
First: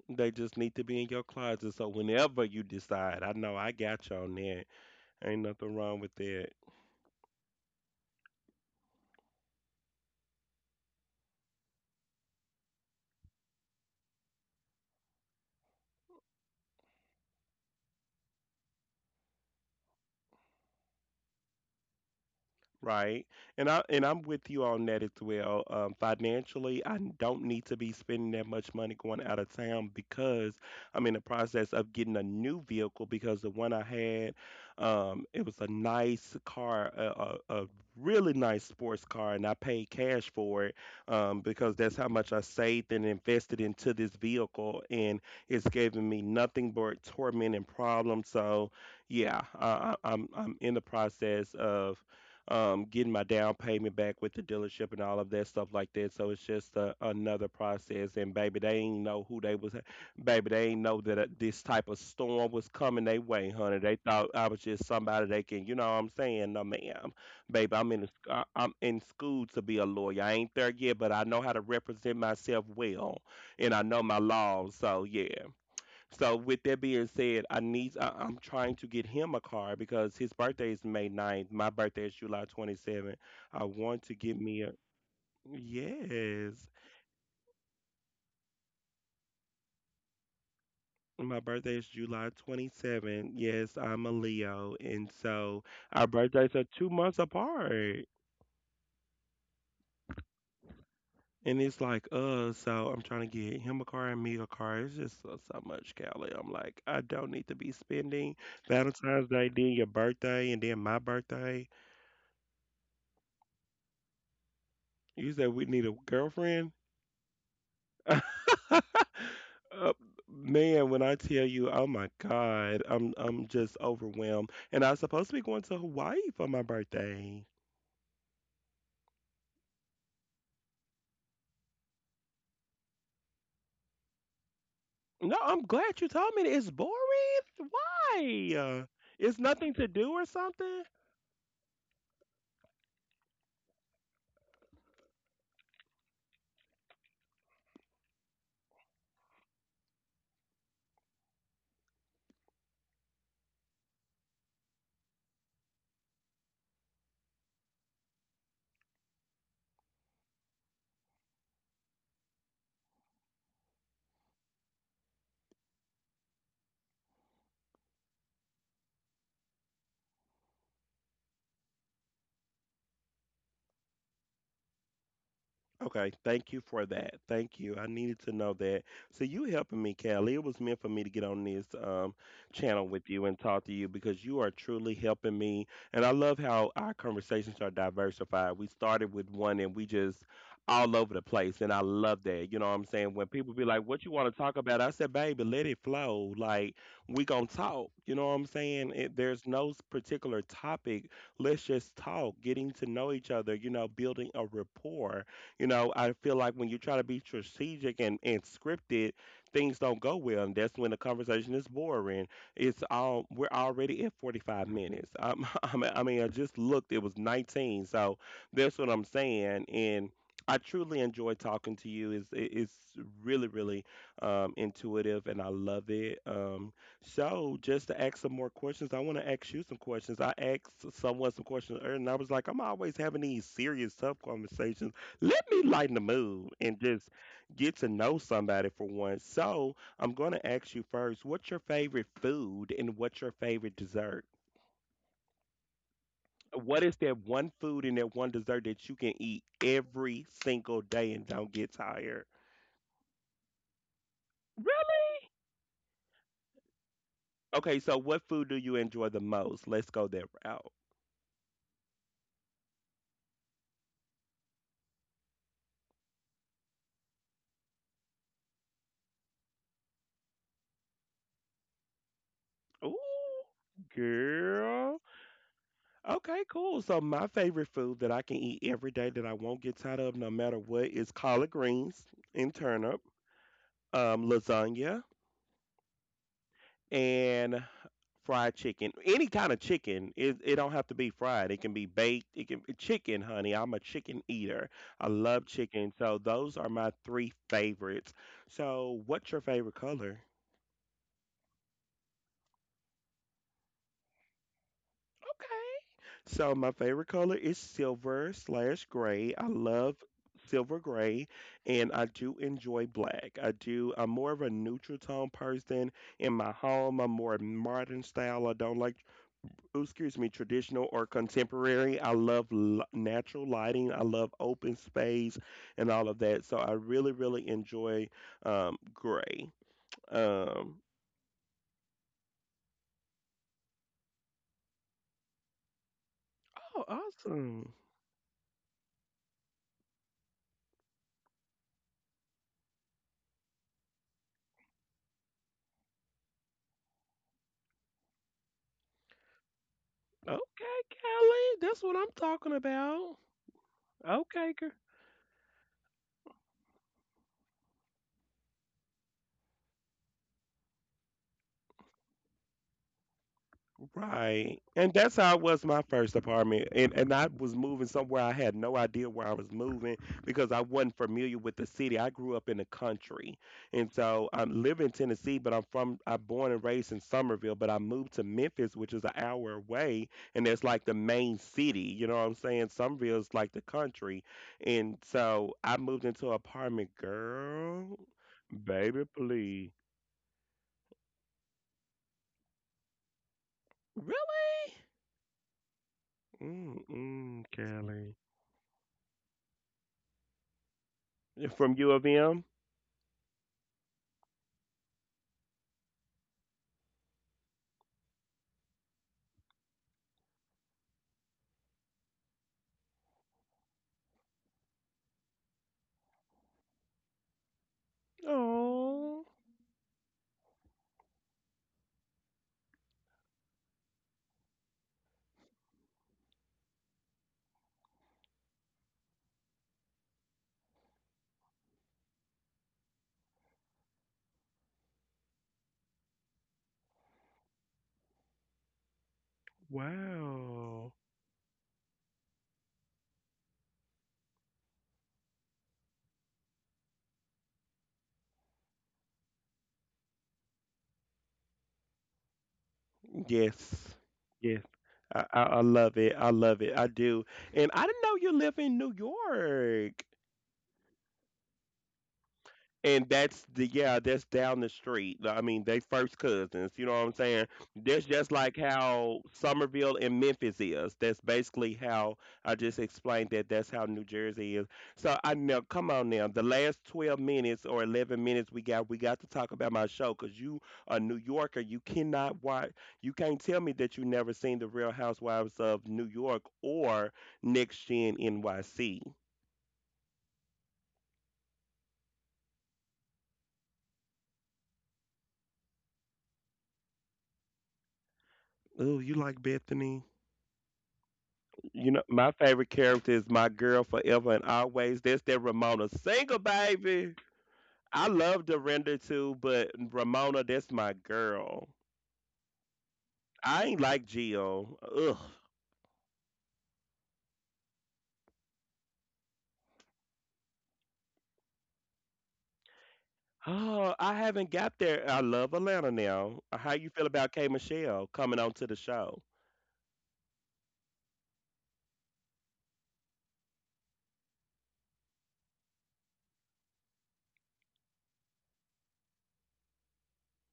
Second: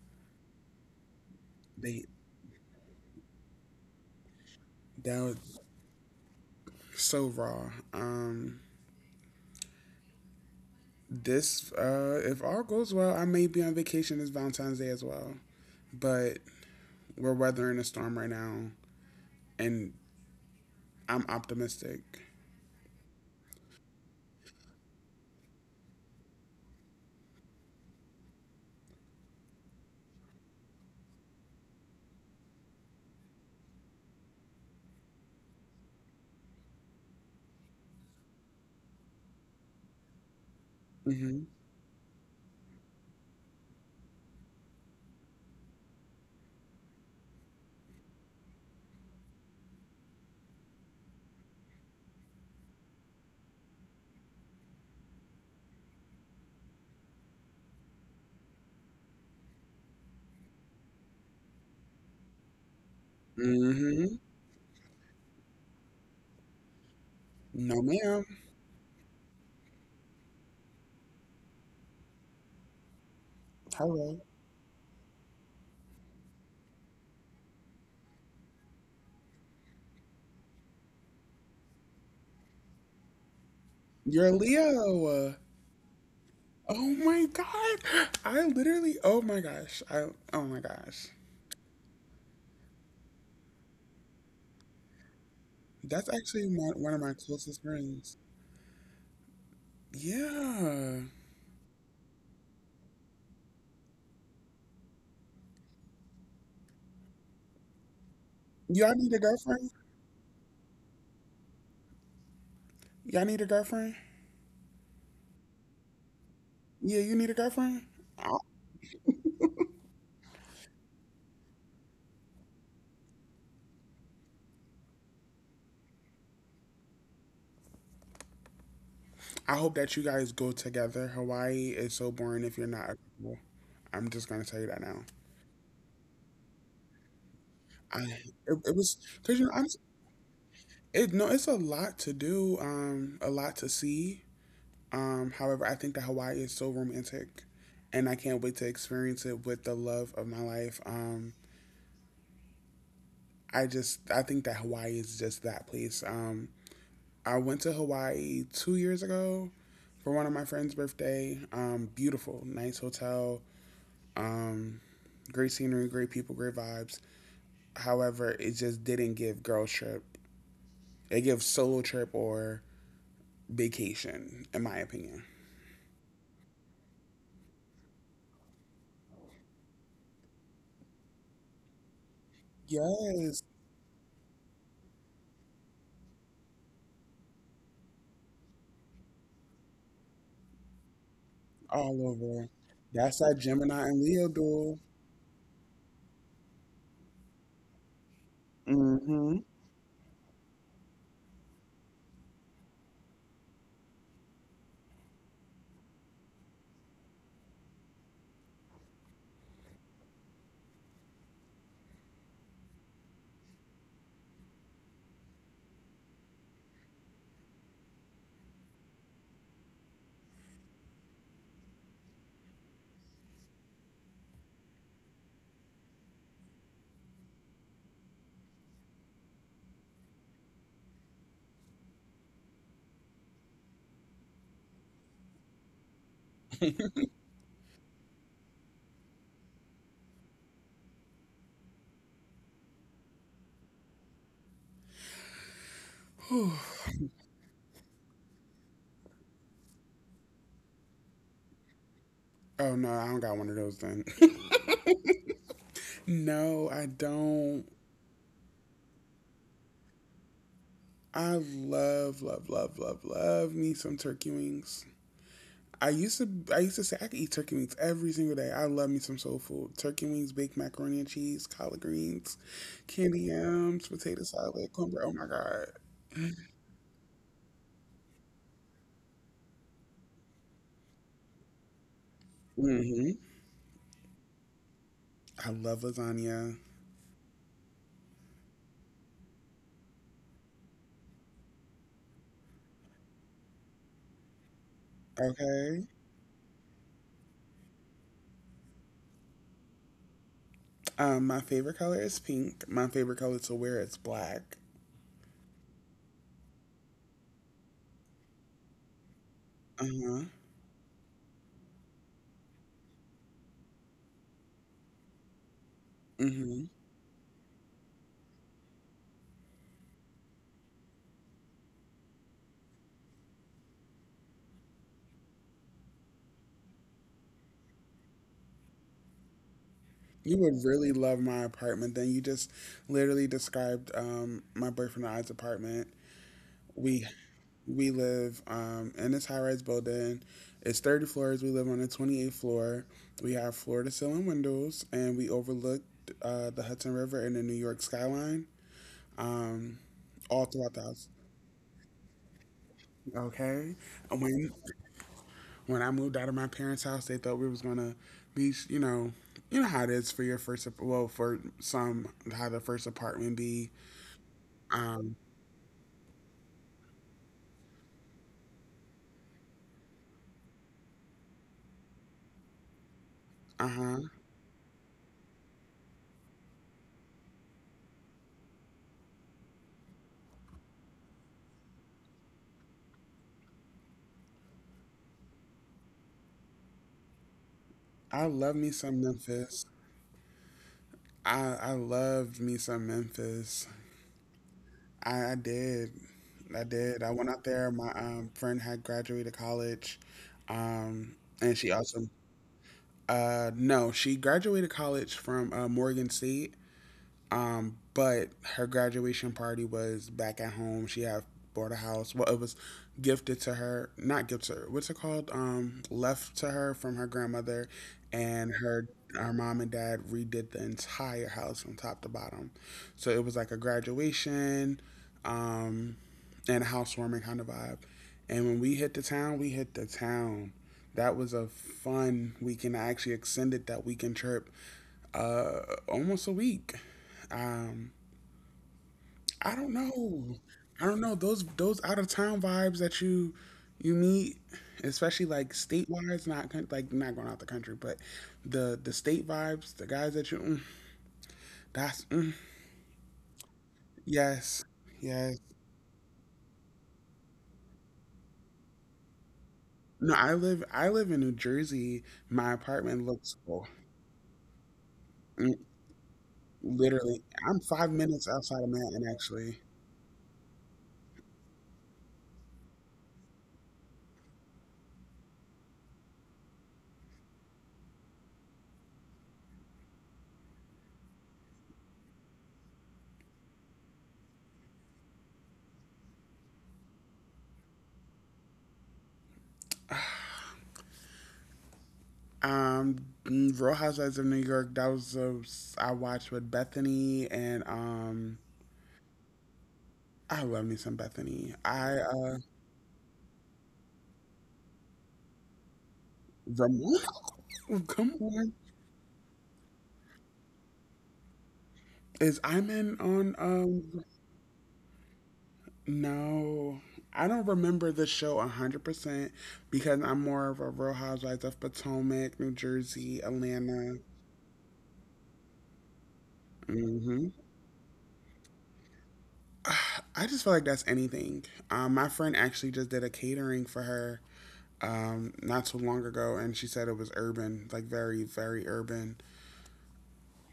Speaker 2: They just need to be in your closet. So
Speaker 1: They
Speaker 2: whenever you decide, I know I got you on that.
Speaker 1: That
Speaker 2: Ain't
Speaker 1: was
Speaker 2: nothing wrong with that.
Speaker 1: so raw. Um, This, uh, if all goes well, I may be on vacation this Valentine's Day as well. But we're weathering a storm right now, and I'm optimistic.
Speaker 2: Right. And I and I'm with you on that as well. Um, financially, I don't need to be spending that much money going out of town because I'm in the process of getting a new vehicle because the one I had, um, it was a nice car, a, a, a really nice sports car, and I paid cash for it um,
Speaker 1: Mm-hmm.
Speaker 2: because that's how much I saved and invested into this vehicle, and it's given me nothing but torment and problems. So, yeah, I, I- I'm I'm in the process of um, getting my down payment back with the dealership and all of that stuff like that. So it's just a, another process. And baby, they ain't know who they was. Baby, they ain't know that uh, this type of storm was coming their way, honey. They
Speaker 1: Mm-hmm.
Speaker 2: thought I was just somebody they can, you know what I'm saying? No, ma'am, baby,
Speaker 1: No,
Speaker 2: I'm in, the
Speaker 1: ma'am.
Speaker 2: sc- I- I'm in school to be a lawyer. I ain't there yet, but I know how to represent myself well, and I know my
Speaker 1: Hello.
Speaker 2: laws. So yeah. So with that being said, I need I, I'm trying to get him a car because his birthday is May ninth. My birthday is July twenty-seventh. I want to
Speaker 1: You're a
Speaker 2: get me a
Speaker 1: Leo.
Speaker 2: yes.
Speaker 1: Oh my God. I literally, oh my gosh. I, oh my gosh.
Speaker 2: My birthday is July twenty-seventh. Yes, I'm a Leo, and so our
Speaker 1: That's actually
Speaker 2: birthdays are
Speaker 1: one,
Speaker 2: two
Speaker 1: one of my
Speaker 2: months
Speaker 1: closest
Speaker 2: apart.
Speaker 1: friends. Yeah.
Speaker 2: And it's like, uh, so I'm trying to get him a car and me a car. It's just so, so much, Callie. I'm like, I don't need to be spending
Speaker 1: Y'all need a
Speaker 2: Valentine's Day,
Speaker 1: girlfriend?
Speaker 2: then your birthday, and then my birthday.
Speaker 1: Y'all need a girlfriend?
Speaker 2: You said we need a girlfriend?
Speaker 1: Yeah, you need a girlfriend?
Speaker 2: Uh, man, when I tell you, oh my God, I'm I'm just overwhelmed. And I was supposed to be going to Hawaii for my birthday.
Speaker 1: I hope that you guys go together. Hawaii is so boring if you're not a couple. I'm just gonna tell you that now.
Speaker 2: No, I'm glad you told me that. It's boring.
Speaker 1: I it, it
Speaker 2: Why?
Speaker 1: was
Speaker 2: It's
Speaker 1: because you know I'm
Speaker 2: nothing to do or something?
Speaker 1: it no, it's a lot to do, um a lot to see. Um however, I think that Hawaii is so romantic, and I can't wait to experience it with the love of my life. Um I just I think that Hawaii is just that place. um I went to Hawaii two years ago for one of my friend's birthday. Um beautiful, nice hotel. um Great scenery, great people, great vibes. However, it just didn't give girl trip. It gives solo trip or vacation, in my opinion.
Speaker 2: Okay, thank you for that. Thank you. I needed to know that. So you helping me, Callie. It was meant for me to get on this um, channel with you and
Speaker 1: Yes,
Speaker 2: talk to you because you are truly helping me. And I love how our conversations are diversified. We started with one and we just all over the place. And I
Speaker 1: all
Speaker 2: love that.
Speaker 1: over.
Speaker 2: You know what I'm saying?
Speaker 1: That's
Speaker 2: When
Speaker 1: that
Speaker 2: people be like,
Speaker 1: Gemini
Speaker 2: "What
Speaker 1: and
Speaker 2: you want
Speaker 1: Leo
Speaker 2: to talk about?"
Speaker 1: duel.
Speaker 2: I said, "Baby, let it flow. Like we gonna talk." You know what I'm saying? It,
Speaker 1: Mm-hmm.
Speaker 2: there's no s- particular topic. Let's just talk. Getting to know each other. You know, building a rapport, you know, I feel like when you try to be strategic and, and scripted, things don't go well. And that's when the conversation is boring. It's all, we're already at forty-five minutes. Um, I mean, I mean, I just looked, it was nineteen. So that's what I'm saying. And I truly enjoy talking to you. It's, it- it's really, really um, intuitive and I love it. Um, so, just to ask some more questions, I want to ask you some questions. I asked someone some questions earlier, and I was like, I'm always having these serious, tough conversations, let me lighten the mood and just get to know somebody for once. So I'm going to ask you first, what's your favorite food and what's your favorite dessert? What is that one food and that one dessert that you can eat every single day and don't get tired?
Speaker 1: Oh no, I don't got one of those then.
Speaker 2: Really?
Speaker 1: no, I don't.
Speaker 2: Okay, so what food do you enjoy the most? Let's go that route.
Speaker 1: I love, love, love, love, love me some turkey wings. I used to I used to say I could eat turkey wings every single day. I love me some soul food. Turkey wings, baked macaroni and cheese, collard greens,
Speaker 2: Ooh,
Speaker 1: candy yams, potato salad,
Speaker 2: girl.
Speaker 1: cornbread. Oh my god.
Speaker 2: Okay, cool. So my favorite food that I can eat every day that I won't get tired of no matter what is collard greens and turnip.
Speaker 1: hmm
Speaker 2: Um, lasagna
Speaker 1: I love lasagna.
Speaker 2: and fried chicken. Any kind of chicken. It it don't have to be fried. It can be baked. It can chicken, honey. I'm a chicken eater. I love
Speaker 1: Okay.
Speaker 2: chicken. So those are my three favorites. So what's your favorite color?
Speaker 1: Um, my favorite color is pink. My favorite color to wear is black.
Speaker 2: Okay. So my favorite color is silver slash gray. I love
Speaker 1: Uh-huh.
Speaker 2: silver gray and I do enjoy black. I do I'm more of a neutral tone person in my
Speaker 1: Mm-hmm.
Speaker 2: home. I'm more modern style. I don't like ooh, excuse me, traditional or contemporary. I love l- natural lighting. I love open space and all of that. So I really, really enjoy um, gray.
Speaker 1: You would
Speaker 2: Um,
Speaker 1: really love my apartment. Then you just literally described um my boyfriend and I's apartment.
Speaker 2: oh,
Speaker 1: We
Speaker 2: awesome.
Speaker 1: we live, um, in this high rise building. It's thirty floors. We live on the twenty-eighth floor. We have floor to ceiling windows, and we overlook uh, the Hudson River and the New York skyline um, all throughout
Speaker 2: Okay,
Speaker 1: the house.
Speaker 2: Kelly, that's what I'm talking about.
Speaker 1: Okay. And when,
Speaker 2: Okay,
Speaker 1: when I moved out of my parents' house, they thought we was going to be, you know, you know how it is for your first, ap- well, for some, how the first apartment be.
Speaker 2: right. And
Speaker 1: Um,
Speaker 2: that's how it was my first apartment. And and I was moving somewhere I had no idea where I was moving because I wasn't familiar with the city. I grew up in the country.
Speaker 1: uh
Speaker 2: And
Speaker 1: huh.
Speaker 2: so I live in Tennessee, but I'm from I'm born and raised in Somerville, but I moved to Memphis, which is an hour away, and that's like the main city. You know what I'm saying? Somerville is like the country. And so I moved into an apartment, girl.
Speaker 1: I love me some
Speaker 2: Baby,
Speaker 1: Memphis.
Speaker 2: please.
Speaker 1: I I love me some Memphis.
Speaker 2: Really?
Speaker 1: I, I did. I did. I went out
Speaker 2: Mm-mm,
Speaker 1: there. My
Speaker 2: Kelly.
Speaker 1: um, friend had graduated college, um, and she
Speaker 2: From U of
Speaker 1: also
Speaker 2: M?
Speaker 1: uh, no, she graduated college from uh, Morgan State, um, but her graduation party was back at home. She had bought a house. Well, it was gifted to her, not gifted to her. What's it called? Um, left to her from her grandmother, and her
Speaker 2: Oh,
Speaker 1: her mom and dad redid the entire house from top to bottom. So it was like a graduation, um, and a housewarming kind of vibe. And when we hit the town, we hit the town. That was a fun weekend. I actually extended that weekend trip, uh, almost a week. Um, I don't know. I
Speaker 2: wow.
Speaker 1: don't know those those out of town vibes that you you meet, especially like statewide, not coun- like not going out the country, but the the state vibes, the guys that you mm, that's mm,
Speaker 2: Yes. Yes.
Speaker 1: yes,
Speaker 2: I,
Speaker 1: yes.
Speaker 2: I, I love it. I love it. I do. And I didn't know you live in New York.
Speaker 1: No, I live I live in New Jersey. My apartment
Speaker 2: And
Speaker 1: looks
Speaker 2: that's
Speaker 1: full.
Speaker 2: the, yeah, that's down the street. I
Speaker 1: Mm,
Speaker 2: mean, they first cousins. You know what I'm
Speaker 1: literally,
Speaker 2: saying?
Speaker 1: I'm five
Speaker 2: That's
Speaker 1: minutes
Speaker 2: just like
Speaker 1: outside of Manhattan
Speaker 2: how
Speaker 1: actually.
Speaker 2: Somerville and Memphis is. That's basically how I just explained that. That's how New Jersey is. So I know. Come on now. The last twelve minutes or eleven minutes we got, we got to talk about my show because you a New Yorker. You cannot watch. You can't tell me that you never seen the Real Housewives of New York or Next Gen N Y C.
Speaker 1: Um, mm, Real Housewives of New York. That was the s- I watched with Bethany and um.
Speaker 2: Oh, you like Bethany?
Speaker 1: I love me some Bethany.
Speaker 2: You
Speaker 1: I
Speaker 2: know, my
Speaker 1: uh
Speaker 2: favorite character is my girl forever and always. That's that Ramona. Single
Speaker 1: The next
Speaker 2: baby.
Speaker 1: Well,
Speaker 2: I
Speaker 1: come
Speaker 2: love
Speaker 1: on.
Speaker 2: Dorinda too, but Ramona, that's my girl.
Speaker 1: Is I'm in on
Speaker 2: I ain't
Speaker 1: um
Speaker 2: like Jill. Ugh.
Speaker 1: no. I don't remember the show one hundred percent, because I'm more of a Real Housewives of Potomac, New Jersey,
Speaker 2: Oh,
Speaker 1: Atlanta.
Speaker 2: I haven't got there. I love Atlanta now. Uh, How you feel
Speaker 1: Hmm.
Speaker 2: about K Michelle coming onto the show?
Speaker 1: I just feel like that's anything. Um, my friend actually just did a catering for her, um, not too long ago, and she said it was urban, like very, very urban.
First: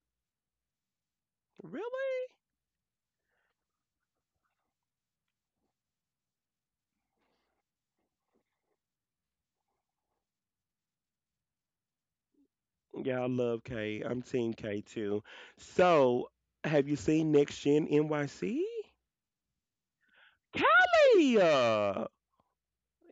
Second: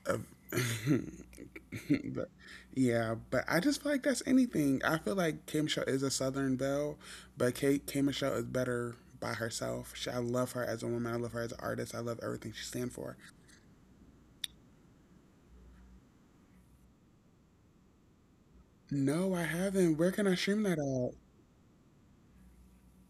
Speaker 1: Uh,
Speaker 2: Really?
Speaker 1: but yeah, but I just feel like that's anything. I feel like K Michelle is a Southern belle, but K K Michelle is better by herself. She, I love her as a woman. I love her as an artist. I love everything she stands for.
Speaker 2: Yeah, I love K. I'm Team K too. So, have you seen Next Gen N Y C?
Speaker 1: No, I haven't. Where can I stream that at?
Speaker 2: Kelly!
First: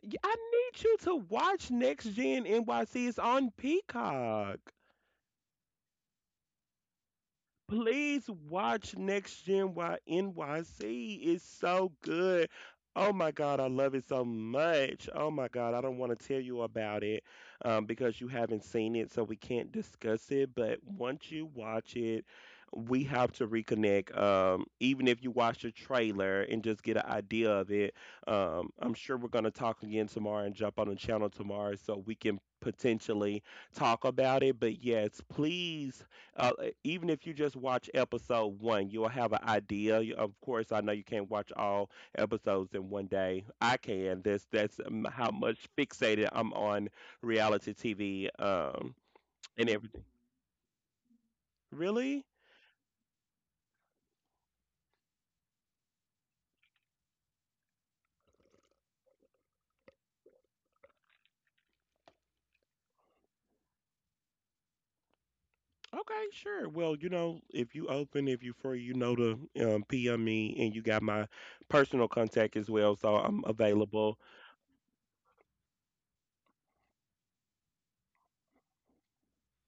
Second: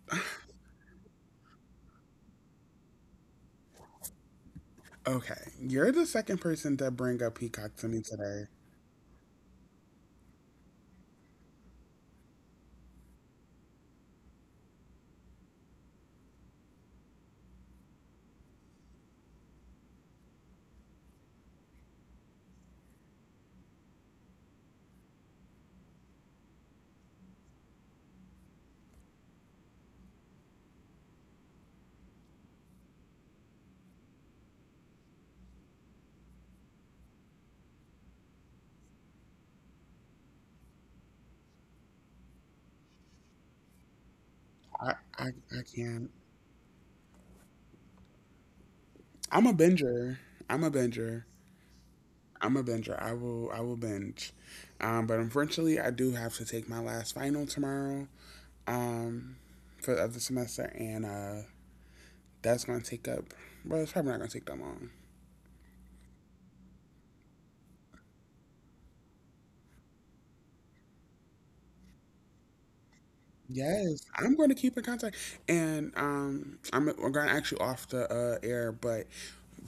Speaker 2: Y- I need you to watch Next Gen N Y C. It's on Peacock.
Speaker 1: Okay, you're the second person to bring up Peacock to me
Speaker 2: Please
Speaker 1: today.
Speaker 2: watch Next Gen Y N Y C. It's so good. Oh my God, I love it so much. Oh my God, I don't want to tell you about it um, because you haven't seen it, so we can't discuss it. But once you watch it, we have to reconnect. Um, even if you watch the trailer and just get an idea of it, um, I'm sure we're going to talk again tomorrow and jump on the channel tomorrow so we can potentially talk about it. But yes, please uh, e, even if you just watch episode one, you'll have an idea. You- Of course, I know you can't watch all episodes in one day. I can. That's that's
Speaker 1: I
Speaker 2: um,
Speaker 1: I,
Speaker 2: how much
Speaker 1: I can't.
Speaker 2: fixated I'm on reality T V um,
Speaker 1: I'm a
Speaker 2: and everything.
Speaker 1: binger. I'm a binger.
Speaker 2: Really?
Speaker 1: I'm a binger. I will I will binge. Um, but unfortunately, I do have to take my last final tomorrow, um, for the other semester, and uh, that's going to take up. Well, it's probably not going to take that long.
Speaker 2: Okay, sure. Well, you know, if you open, if you free, you know to um, P M me, and you got my personal contact as well, so I'm
Speaker 1: Yes,
Speaker 2: available.
Speaker 1: I'm going to keep in contact, and um, I'm we're going to actually off the uh, air, but,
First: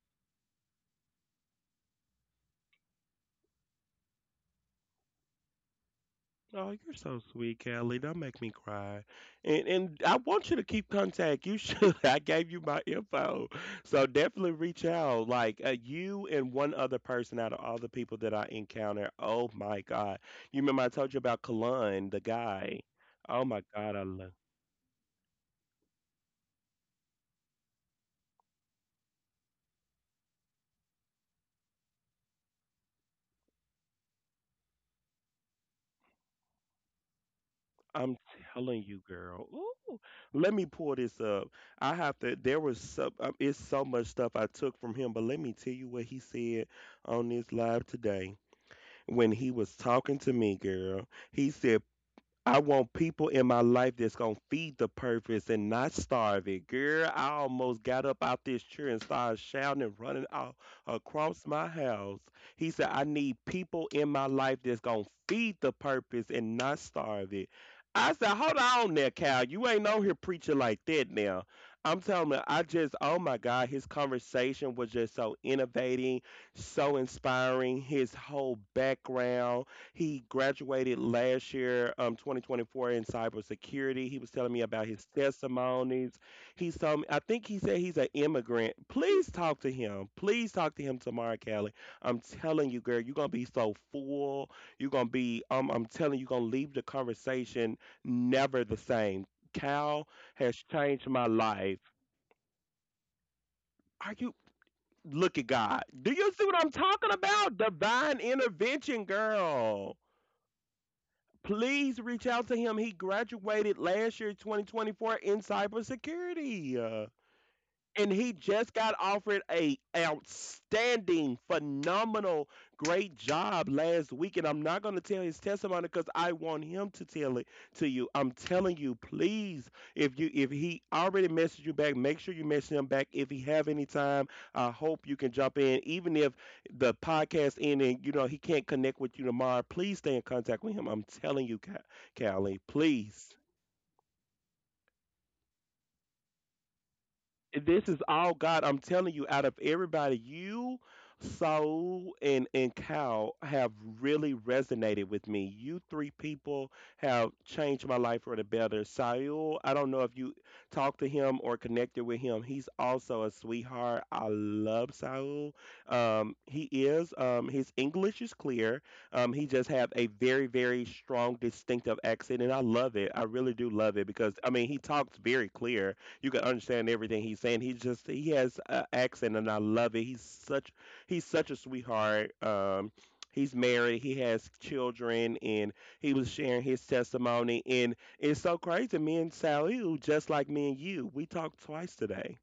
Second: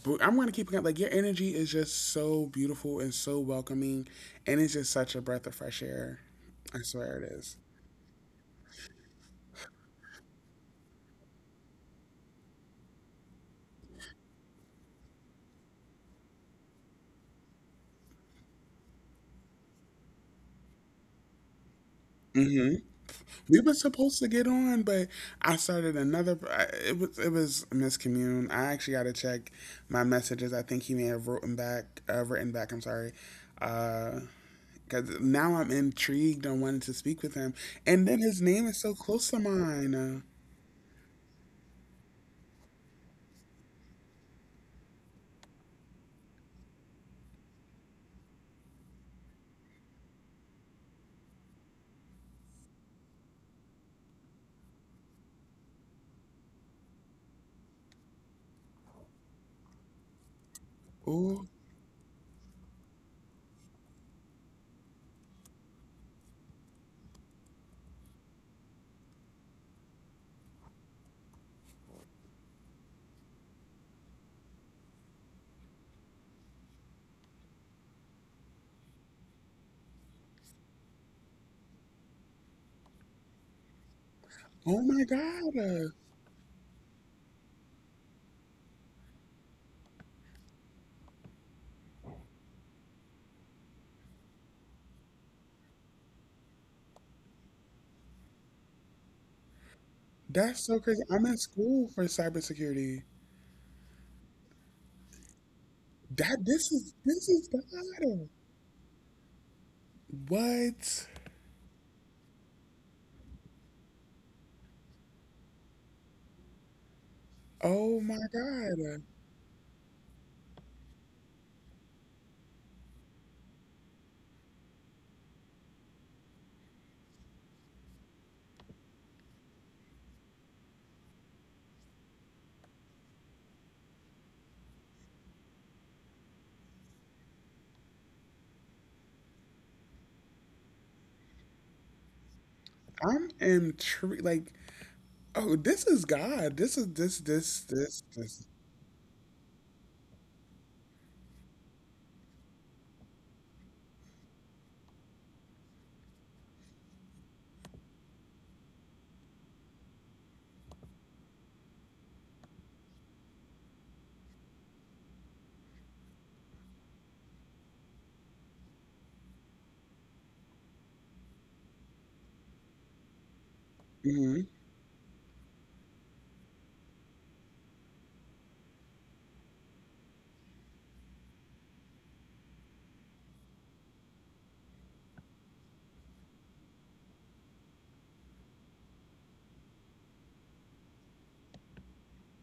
Speaker 1: but I'm going to keep in contact. Like your energy is just so beautiful and so welcoming, and it's just such a breath of fresh air.
Speaker 2: Oh,
Speaker 1: I
Speaker 2: you're so
Speaker 1: swear it
Speaker 2: sweet, Kelly. Don't make me cry. And and I want you to keep contact. You should. I gave you my info, so definitely reach out. Like uh, you and one other person out of all the people that I encounter. Oh my God! You remember I told you about Kalun, the guy.
Speaker 1: is.
Speaker 2: Oh
Speaker 1: We
Speaker 2: my
Speaker 1: were
Speaker 2: God, I
Speaker 1: supposed to
Speaker 2: love.
Speaker 1: get on, but I started another. I- it was it was a miscommune. I actually got to check my messages. I think he may have written back. Uh, written back. I'm sorry. Uh, Because now I'm intrigued and wanted to speak with him, and
Speaker 2: I'm
Speaker 1: then his name is
Speaker 2: telling
Speaker 1: so
Speaker 2: you,
Speaker 1: close to
Speaker 2: girl.
Speaker 1: mine.
Speaker 2: Ooh,
Speaker 1: Uh,
Speaker 2: let me pull this up. I have to. There was so. Um, it's so much stuff I took from him, but let me tell you what he said on this live today, when he was talking to me, girl. He said, I want people in my life that's gonna feed the purpose and not starve it. Girl, I almost got up out this chair and started shouting and running out across
Speaker 1: oh,
Speaker 2: my house. He said, I need people in my life that's gonna feed the purpose and not starve it. I said, hold on there, Cal. You ain't on here preaching like that now. I'm telling you, I just, oh my God, his conversation was just so innovating, so inspiring. His whole background, he graduated last year, um, twenty twenty-four in cybersecurity. He was telling me
Speaker 1: oh
Speaker 2: about
Speaker 1: my
Speaker 2: his
Speaker 1: God, uh,
Speaker 2: testimonies. He's some, I think he said he's an immigrant. Please talk to him. Please talk to him tomorrow, Callie. I'm telling you, girl, you're gonna be so full. You're gonna be, um, I'm telling you, you're gonna leave the conversation never the same. Cal has
Speaker 1: that's so crazy.
Speaker 2: changed
Speaker 1: I'm
Speaker 2: my
Speaker 1: in
Speaker 2: life.
Speaker 1: school for cybersecurity.
Speaker 2: Are you? Look at God. Do you
Speaker 1: That
Speaker 2: see what I'm
Speaker 1: This is
Speaker 2: talking
Speaker 1: this is
Speaker 2: about? Divine
Speaker 1: God.
Speaker 2: intervention, girl.
Speaker 1: What?
Speaker 2: Please reach out to him. He graduated last year, twenty twenty-four, in cybersecurity. Uh,
Speaker 1: Oh
Speaker 2: and
Speaker 1: my
Speaker 2: he just got
Speaker 1: God.
Speaker 2: offered a outstanding, phenomenal, great job last week. And I'm not going to tell his testimony because I want him to tell it to you. I'm telling you, please, if you if he already messaged you back, make sure you message him back. If he have any time, I hope you can jump in. Even if the podcast end and you know he can't connect with you tomorrow, please stay in contact with him. I'm telling you, Ca- Callie,
Speaker 1: I'm
Speaker 2: please.
Speaker 1: intrigued. Like, oh, this is God. This is this this
Speaker 2: This is
Speaker 1: this
Speaker 2: all
Speaker 1: this.
Speaker 2: God. I'm telling you, out of everybody, you, Saul, and and Cal have really resonated with me. You three people have changed my life for the better. Saul, I don't know if you talked to him or connected with him. He's also a sweetheart. I love Saul. Um, he is. Um, his English is clear. Um, he just have a very, very strong, distinctive accent, and I love it. I really do love it because
Speaker 1: Hmm.
Speaker 2: I mean he talks very clear. You can understand everything he's saying. He just he has an accent, and I love it. He's such he's such a sweetheart. Um, he's married. He has children, and he was sharing his testimony. And it's so crazy. Me and Sally, who just like me and you, we talked twice today.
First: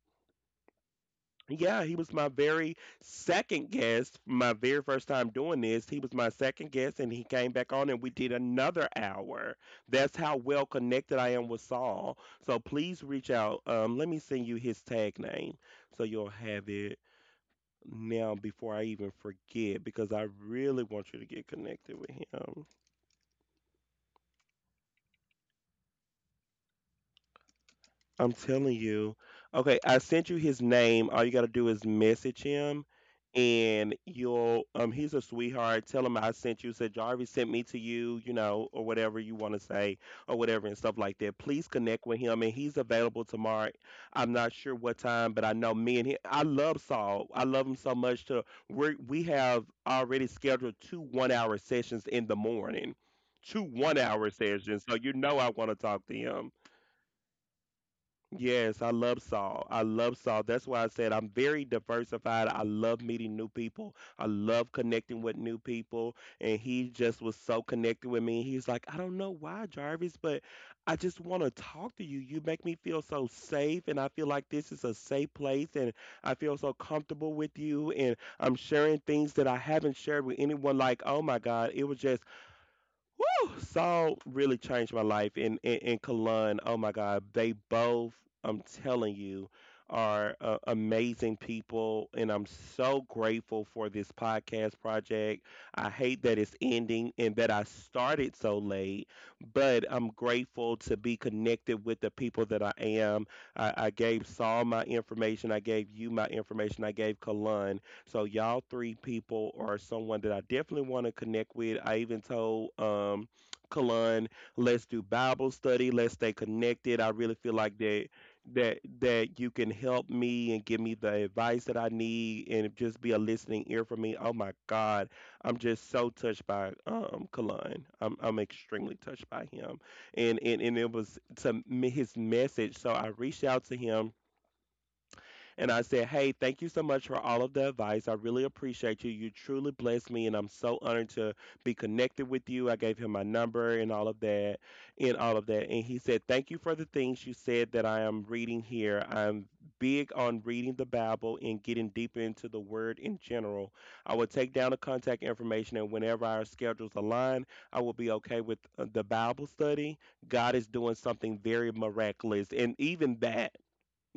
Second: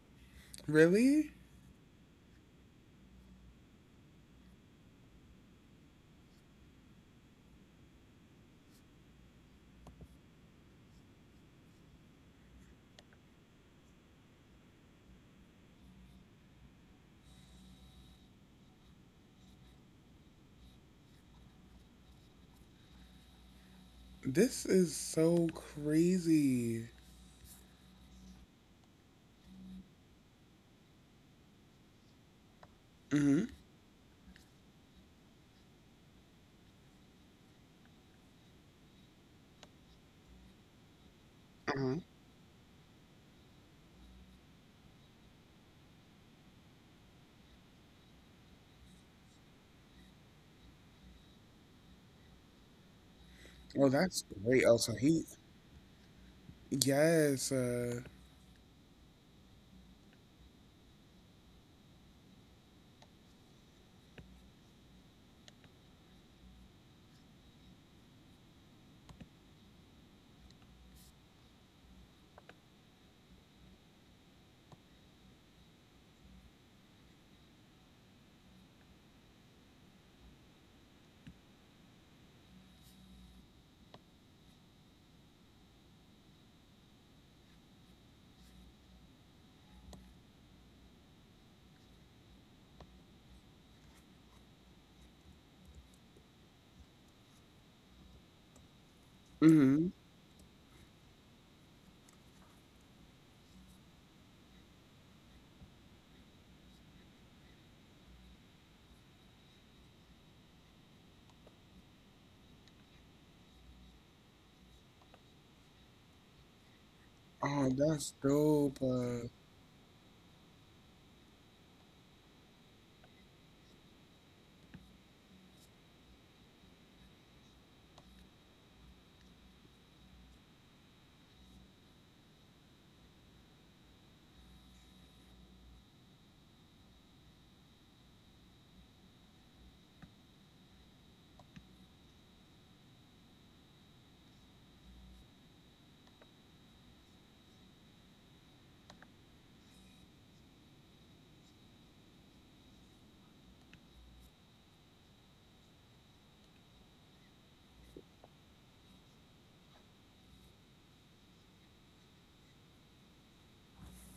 Speaker 1: Really?
Speaker 2: Yeah, he was my very second guest, my very first time doing this. He was my second guest, and he came back on, and we did another hour. That's how well connected I am with Saul. So please reach out. Um, let me send you his tag name so you'll have it now before I even forget, because I really want you to get connected with him.
Speaker 1: This is so crazy.
Speaker 2: I'm telling you. Okay, I sent you his name. All you gotta do is message him,
Speaker 1: Mm-hmm.
Speaker 2: and you'll um he's a sweetheart. Tell him I sent you. Said Jarvis sent me to you, you know, or whatever you want to say, or whatever and stuff like that. Please
Speaker 1: Uh-huh.
Speaker 2: connect with him, and he's available tomorrow. I'm not sure what time, but I know me and him. I love Saul. I love him so much. To we we have already scheduled two one-hour sessions in the morning, two
Speaker 1: Well, that's
Speaker 2: one-hour
Speaker 1: great. Oh,
Speaker 2: sessions. So
Speaker 1: so
Speaker 2: you
Speaker 1: he,
Speaker 2: know I want to talk to him.
Speaker 1: yes. Uh,
Speaker 2: Yes, I love Saul. I love Saul. That's why I said I'm very diversified. I love meeting new people. I love connecting with new people. And he just was so connected with me. He's like, I don't know why, Jarvis, but I just want to talk to you. You make me feel so safe. And I feel like this is a safe place. And I feel so comfortable with you. And I'm sharing things that I haven't shared with anyone. Like, oh my God, it was just woo! Saul really changed my life and in, in Kalun. Oh my God, they both, I'm telling you, are uh, amazing people, and I'm so grateful for this podcast project. I hate that it's ending and that I started so late, but
Speaker 1: mm-hmm.
Speaker 2: I'm grateful to be connected with the people that I am. I, I gave Saul my information, I gave you my information, I gave Kalun, so y'all three people are someone that I definitely want to connect with. I even told um Kalun, let's do Bible study, let's stay connected. I really feel
Speaker 1: Oh,
Speaker 2: like that
Speaker 1: that's dope.
Speaker 2: that
Speaker 1: Uh,
Speaker 2: that you can help me and give me the advice that I need and just be a listening ear for me. Oh my God. I'm just so touched by um Kalun. I'm I'm extremely touched by him. And and, and it was to me his message. So I reached out to him and I said, hey, thank you so much for all of the advice. I really appreciate you. You truly blessed me, and I'm so honored to be connected with you. I gave him my number and all of that, and all of that. And he said, thank you for the things you said that I am reading here. I'm big on reading the Bible and getting deeper into the word in general. I will take down the contact information, and whenever our schedules align, I will be okay with uh, the Bible study. God is doing something very miraculous. And even that,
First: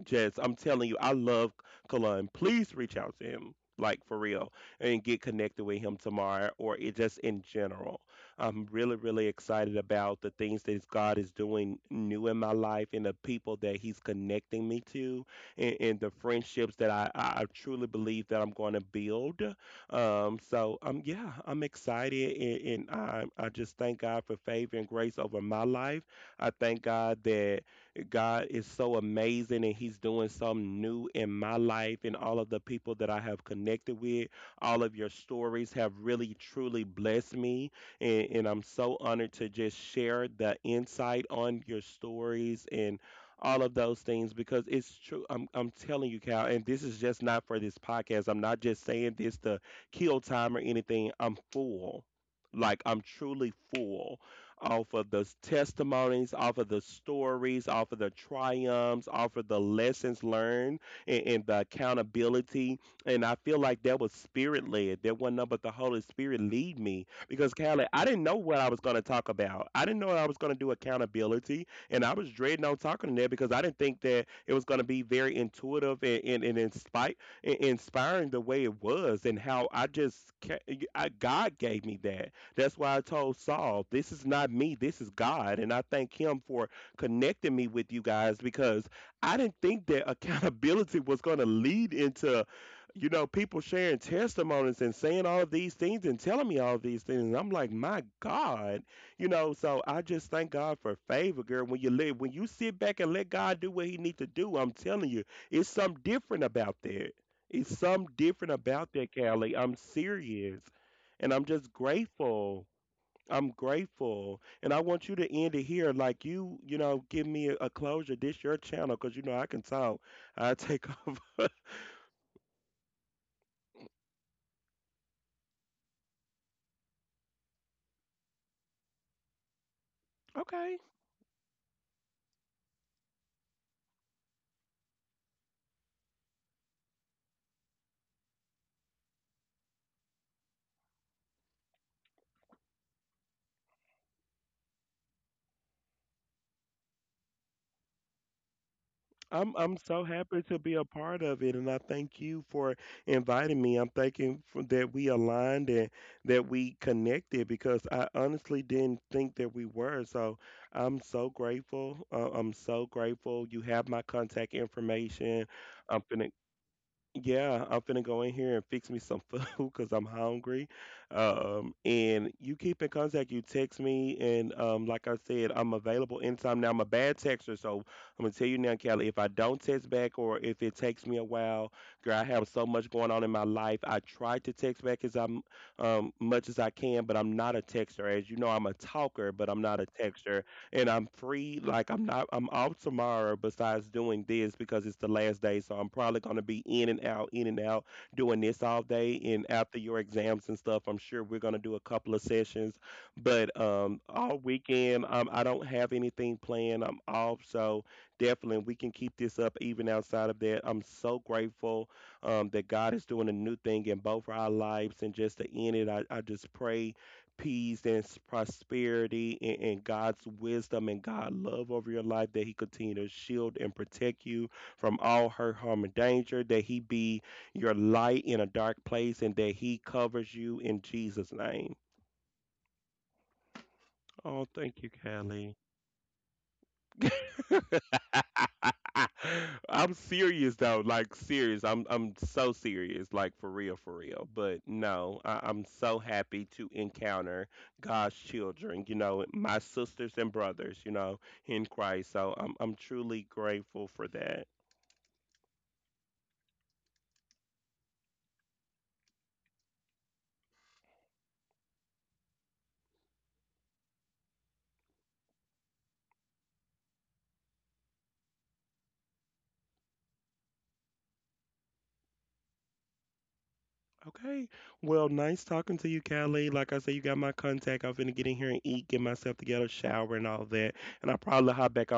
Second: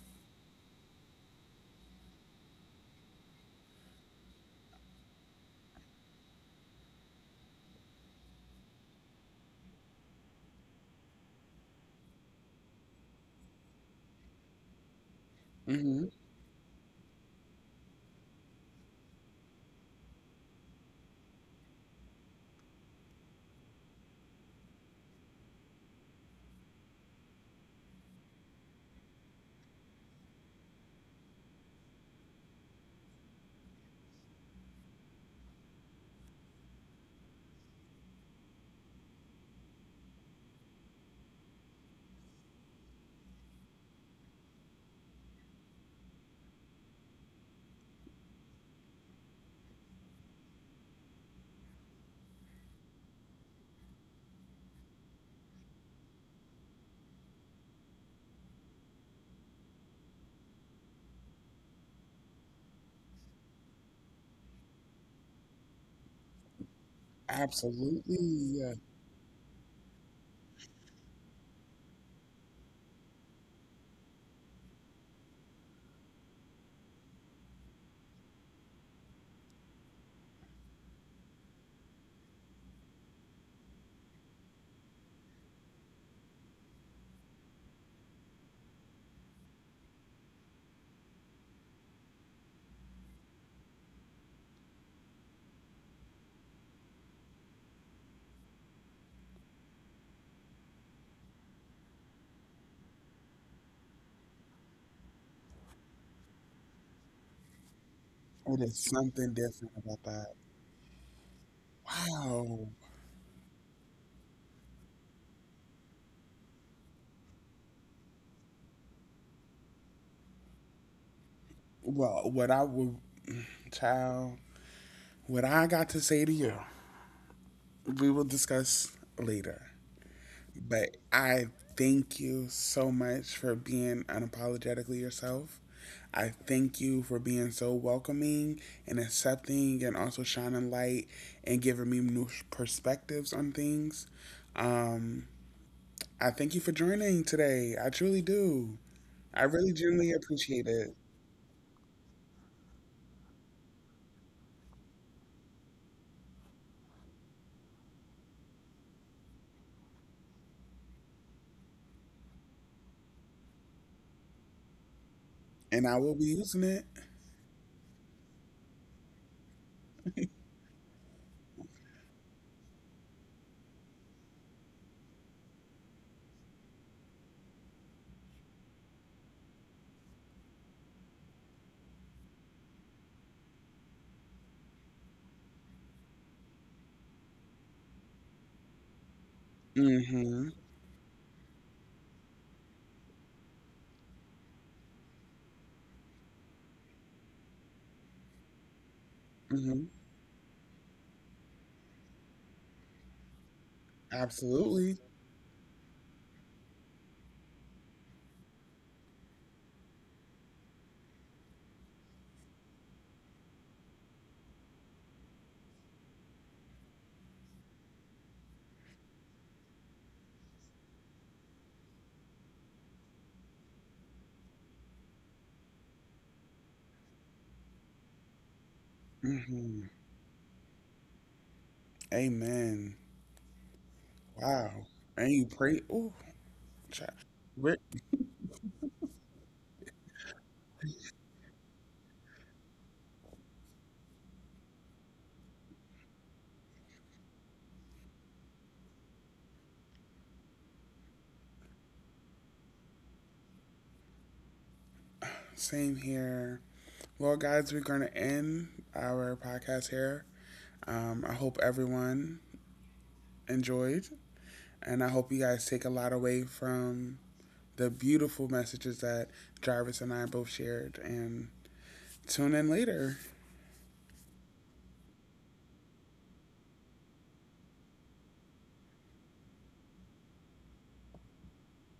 Speaker 2: just, I'm telling you, I love Kalun. Please reach out to him, like for real, and get connected with him tomorrow or it just in general. I'm really, really excited about the things that God is doing new in my life and the people that He's connecting me to and, and
Speaker 1: mm-hmm.
Speaker 2: the friendships that I, I I truly believe that I'm going to build. Um, so, um, yeah, I'm excited and, and I, I just thank God for favor and grace over my life. I thank God that. God is so amazing and He's doing something new in my life and all of the people that I have connected with. All of your stories have really truly blessed me. And, and I'm so honored to just share the insight on your stories and all of those things because it's true. I'm, I'm telling you, Cal, and this is just not for this podcast. I'm not just saying this to kill time or anything. I'm full. Like, I'm truly full off of the testimonies, off of the stories, off of the triumphs, off of the lessons learned, and, and the accountability. And I feel like that was spirit led. That wasn't nothing but the Holy Spirit lead me because Callie, I
Speaker 1: Absolutely.
Speaker 2: didn't know what I
Speaker 1: Yeah.
Speaker 2: was going to talk about. I didn't know I was going to do accountability, and I was dreading on talking to that because I didn't think that it was going to be very intuitive and and, and inspire, inspiring the way it was, and how I just ca- I, God gave me that. That's why I told Saul, this is not me, this is God. And I thank him for connecting me with you guys because I didn't think that accountability was going to lead into, you know, people sharing testimonies and saying all of these things and telling me all of these things. And I'm like, my God, you know, so I just thank God for favor, girl. When you live, when you sit back and let God do what he needs to do, I'm telling you, it's something different about that. It's something
Speaker 1: Oh,
Speaker 2: different
Speaker 1: there's
Speaker 2: about that,
Speaker 1: something
Speaker 2: Callie.
Speaker 1: different
Speaker 2: I'm
Speaker 1: about that.
Speaker 2: serious and I'm just
Speaker 1: Wow.
Speaker 2: grateful. I'm grateful, and I want you to end it here. Like you, you know, give me a, a closure. This your channel, cause you know I can talk. I take over.
Speaker 1: Well, what I would, child, what I got to say to you, we will discuss later.
Speaker 2: Okay,
Speaker 1: But I thank you so much for being unapologetically yourself. I thank you for being so welcoming and accepting and also shining light and giving me new perspectives on things. Um, I thank you for joining today. I truly do. I
Speaker 2: I'm
Speaker 1: really
Speaker 2: I'm so
Speaker 1: genuinely
Speaker 2: happy to
Speaker 1: appreciate
Speaker 2: be a
Speaker 1: it.
Speaker 2: part of it, and I thank you for inviting me. I'm thanking for, that we aligned and that we connected because I honestly didn't think that we were. So I'm so grateful. Uh, I'm so grateful. You have my contact information.
Speaker 1: And I
Speaker 2: I'm
Speaker 1: will be
Speaker 2: finna
Speaker 1: using it.
Speaker 2: Yeah, I'm finna go in here and fix me some food because I'm hungry. Um, and you keep in contact. You text me, and um, like I said, I'm available anytime. Now I'm a bad texter, so I'm gonna tell you now, Kelly. If I don't text back, or if it takes me a while, girl, I have so much going on in my life. I try to text back as I'm um much as I can, but I'm not a texter. As you know, I'm a talker, but I'm not a texter
Speaker 1: Mm-hmm.
Speaker 2: and I'm free. Like I'm not I'm off tomorrow besides doing this because it's the last day. So I'm probably gonna be in and out, in and out, doing this all day. And after
Speaker 1: Mm-hmm.
Speaker 2: your exams and stuff, I'm sure we're gonna do a couple of sessions. But um all
Speaker 1: Absolutely.
Speaker 2: weekend um I don't have anything planned. I'm off so definitely we can keep this up even outside of that. I'm so grateful um that God is doing a new thing in both our lives and just to end it I, I just pray peace and s- prosperity and, and God's wisdom and God love over your life that he continue to shield and protect you from all hurt, harm, and danger, that he be your light in a dark place and that
Speaker 1: Mm-hmm.
Speaker 2: he covers you in Jesus' name.
Speaker 1: Amen.
Speaker 2: Oh,
Speaker 1: Wow.
Speaker 2: thank you,
Speaker 1: And you
Speaker 2: Kelly.
Speaker 1: pray. Ooh. Oh,
Speaker 2: I'm serious though, like serious. I'm I'm so serious, like for real, for real. But no, I, I'm so happy to encounter God's children. You know, my sisters and brothers. You know, in Christ. So I'm I'm truly grateful for that.
Speaker 1: same here. Well, guys, we're going to end our podcast here. Um, I hope everyone enjoyed, and I hope you guys take a lot away from the beautiful messages that Jarvis and I both shared. And tune in later.
Speaker 2: Okay. Well, nice talking to you, Kelly. Like I said, you got my contact. I'm finna get in here and eat, get myself together, shower, and all that. And I'll probably hop back on.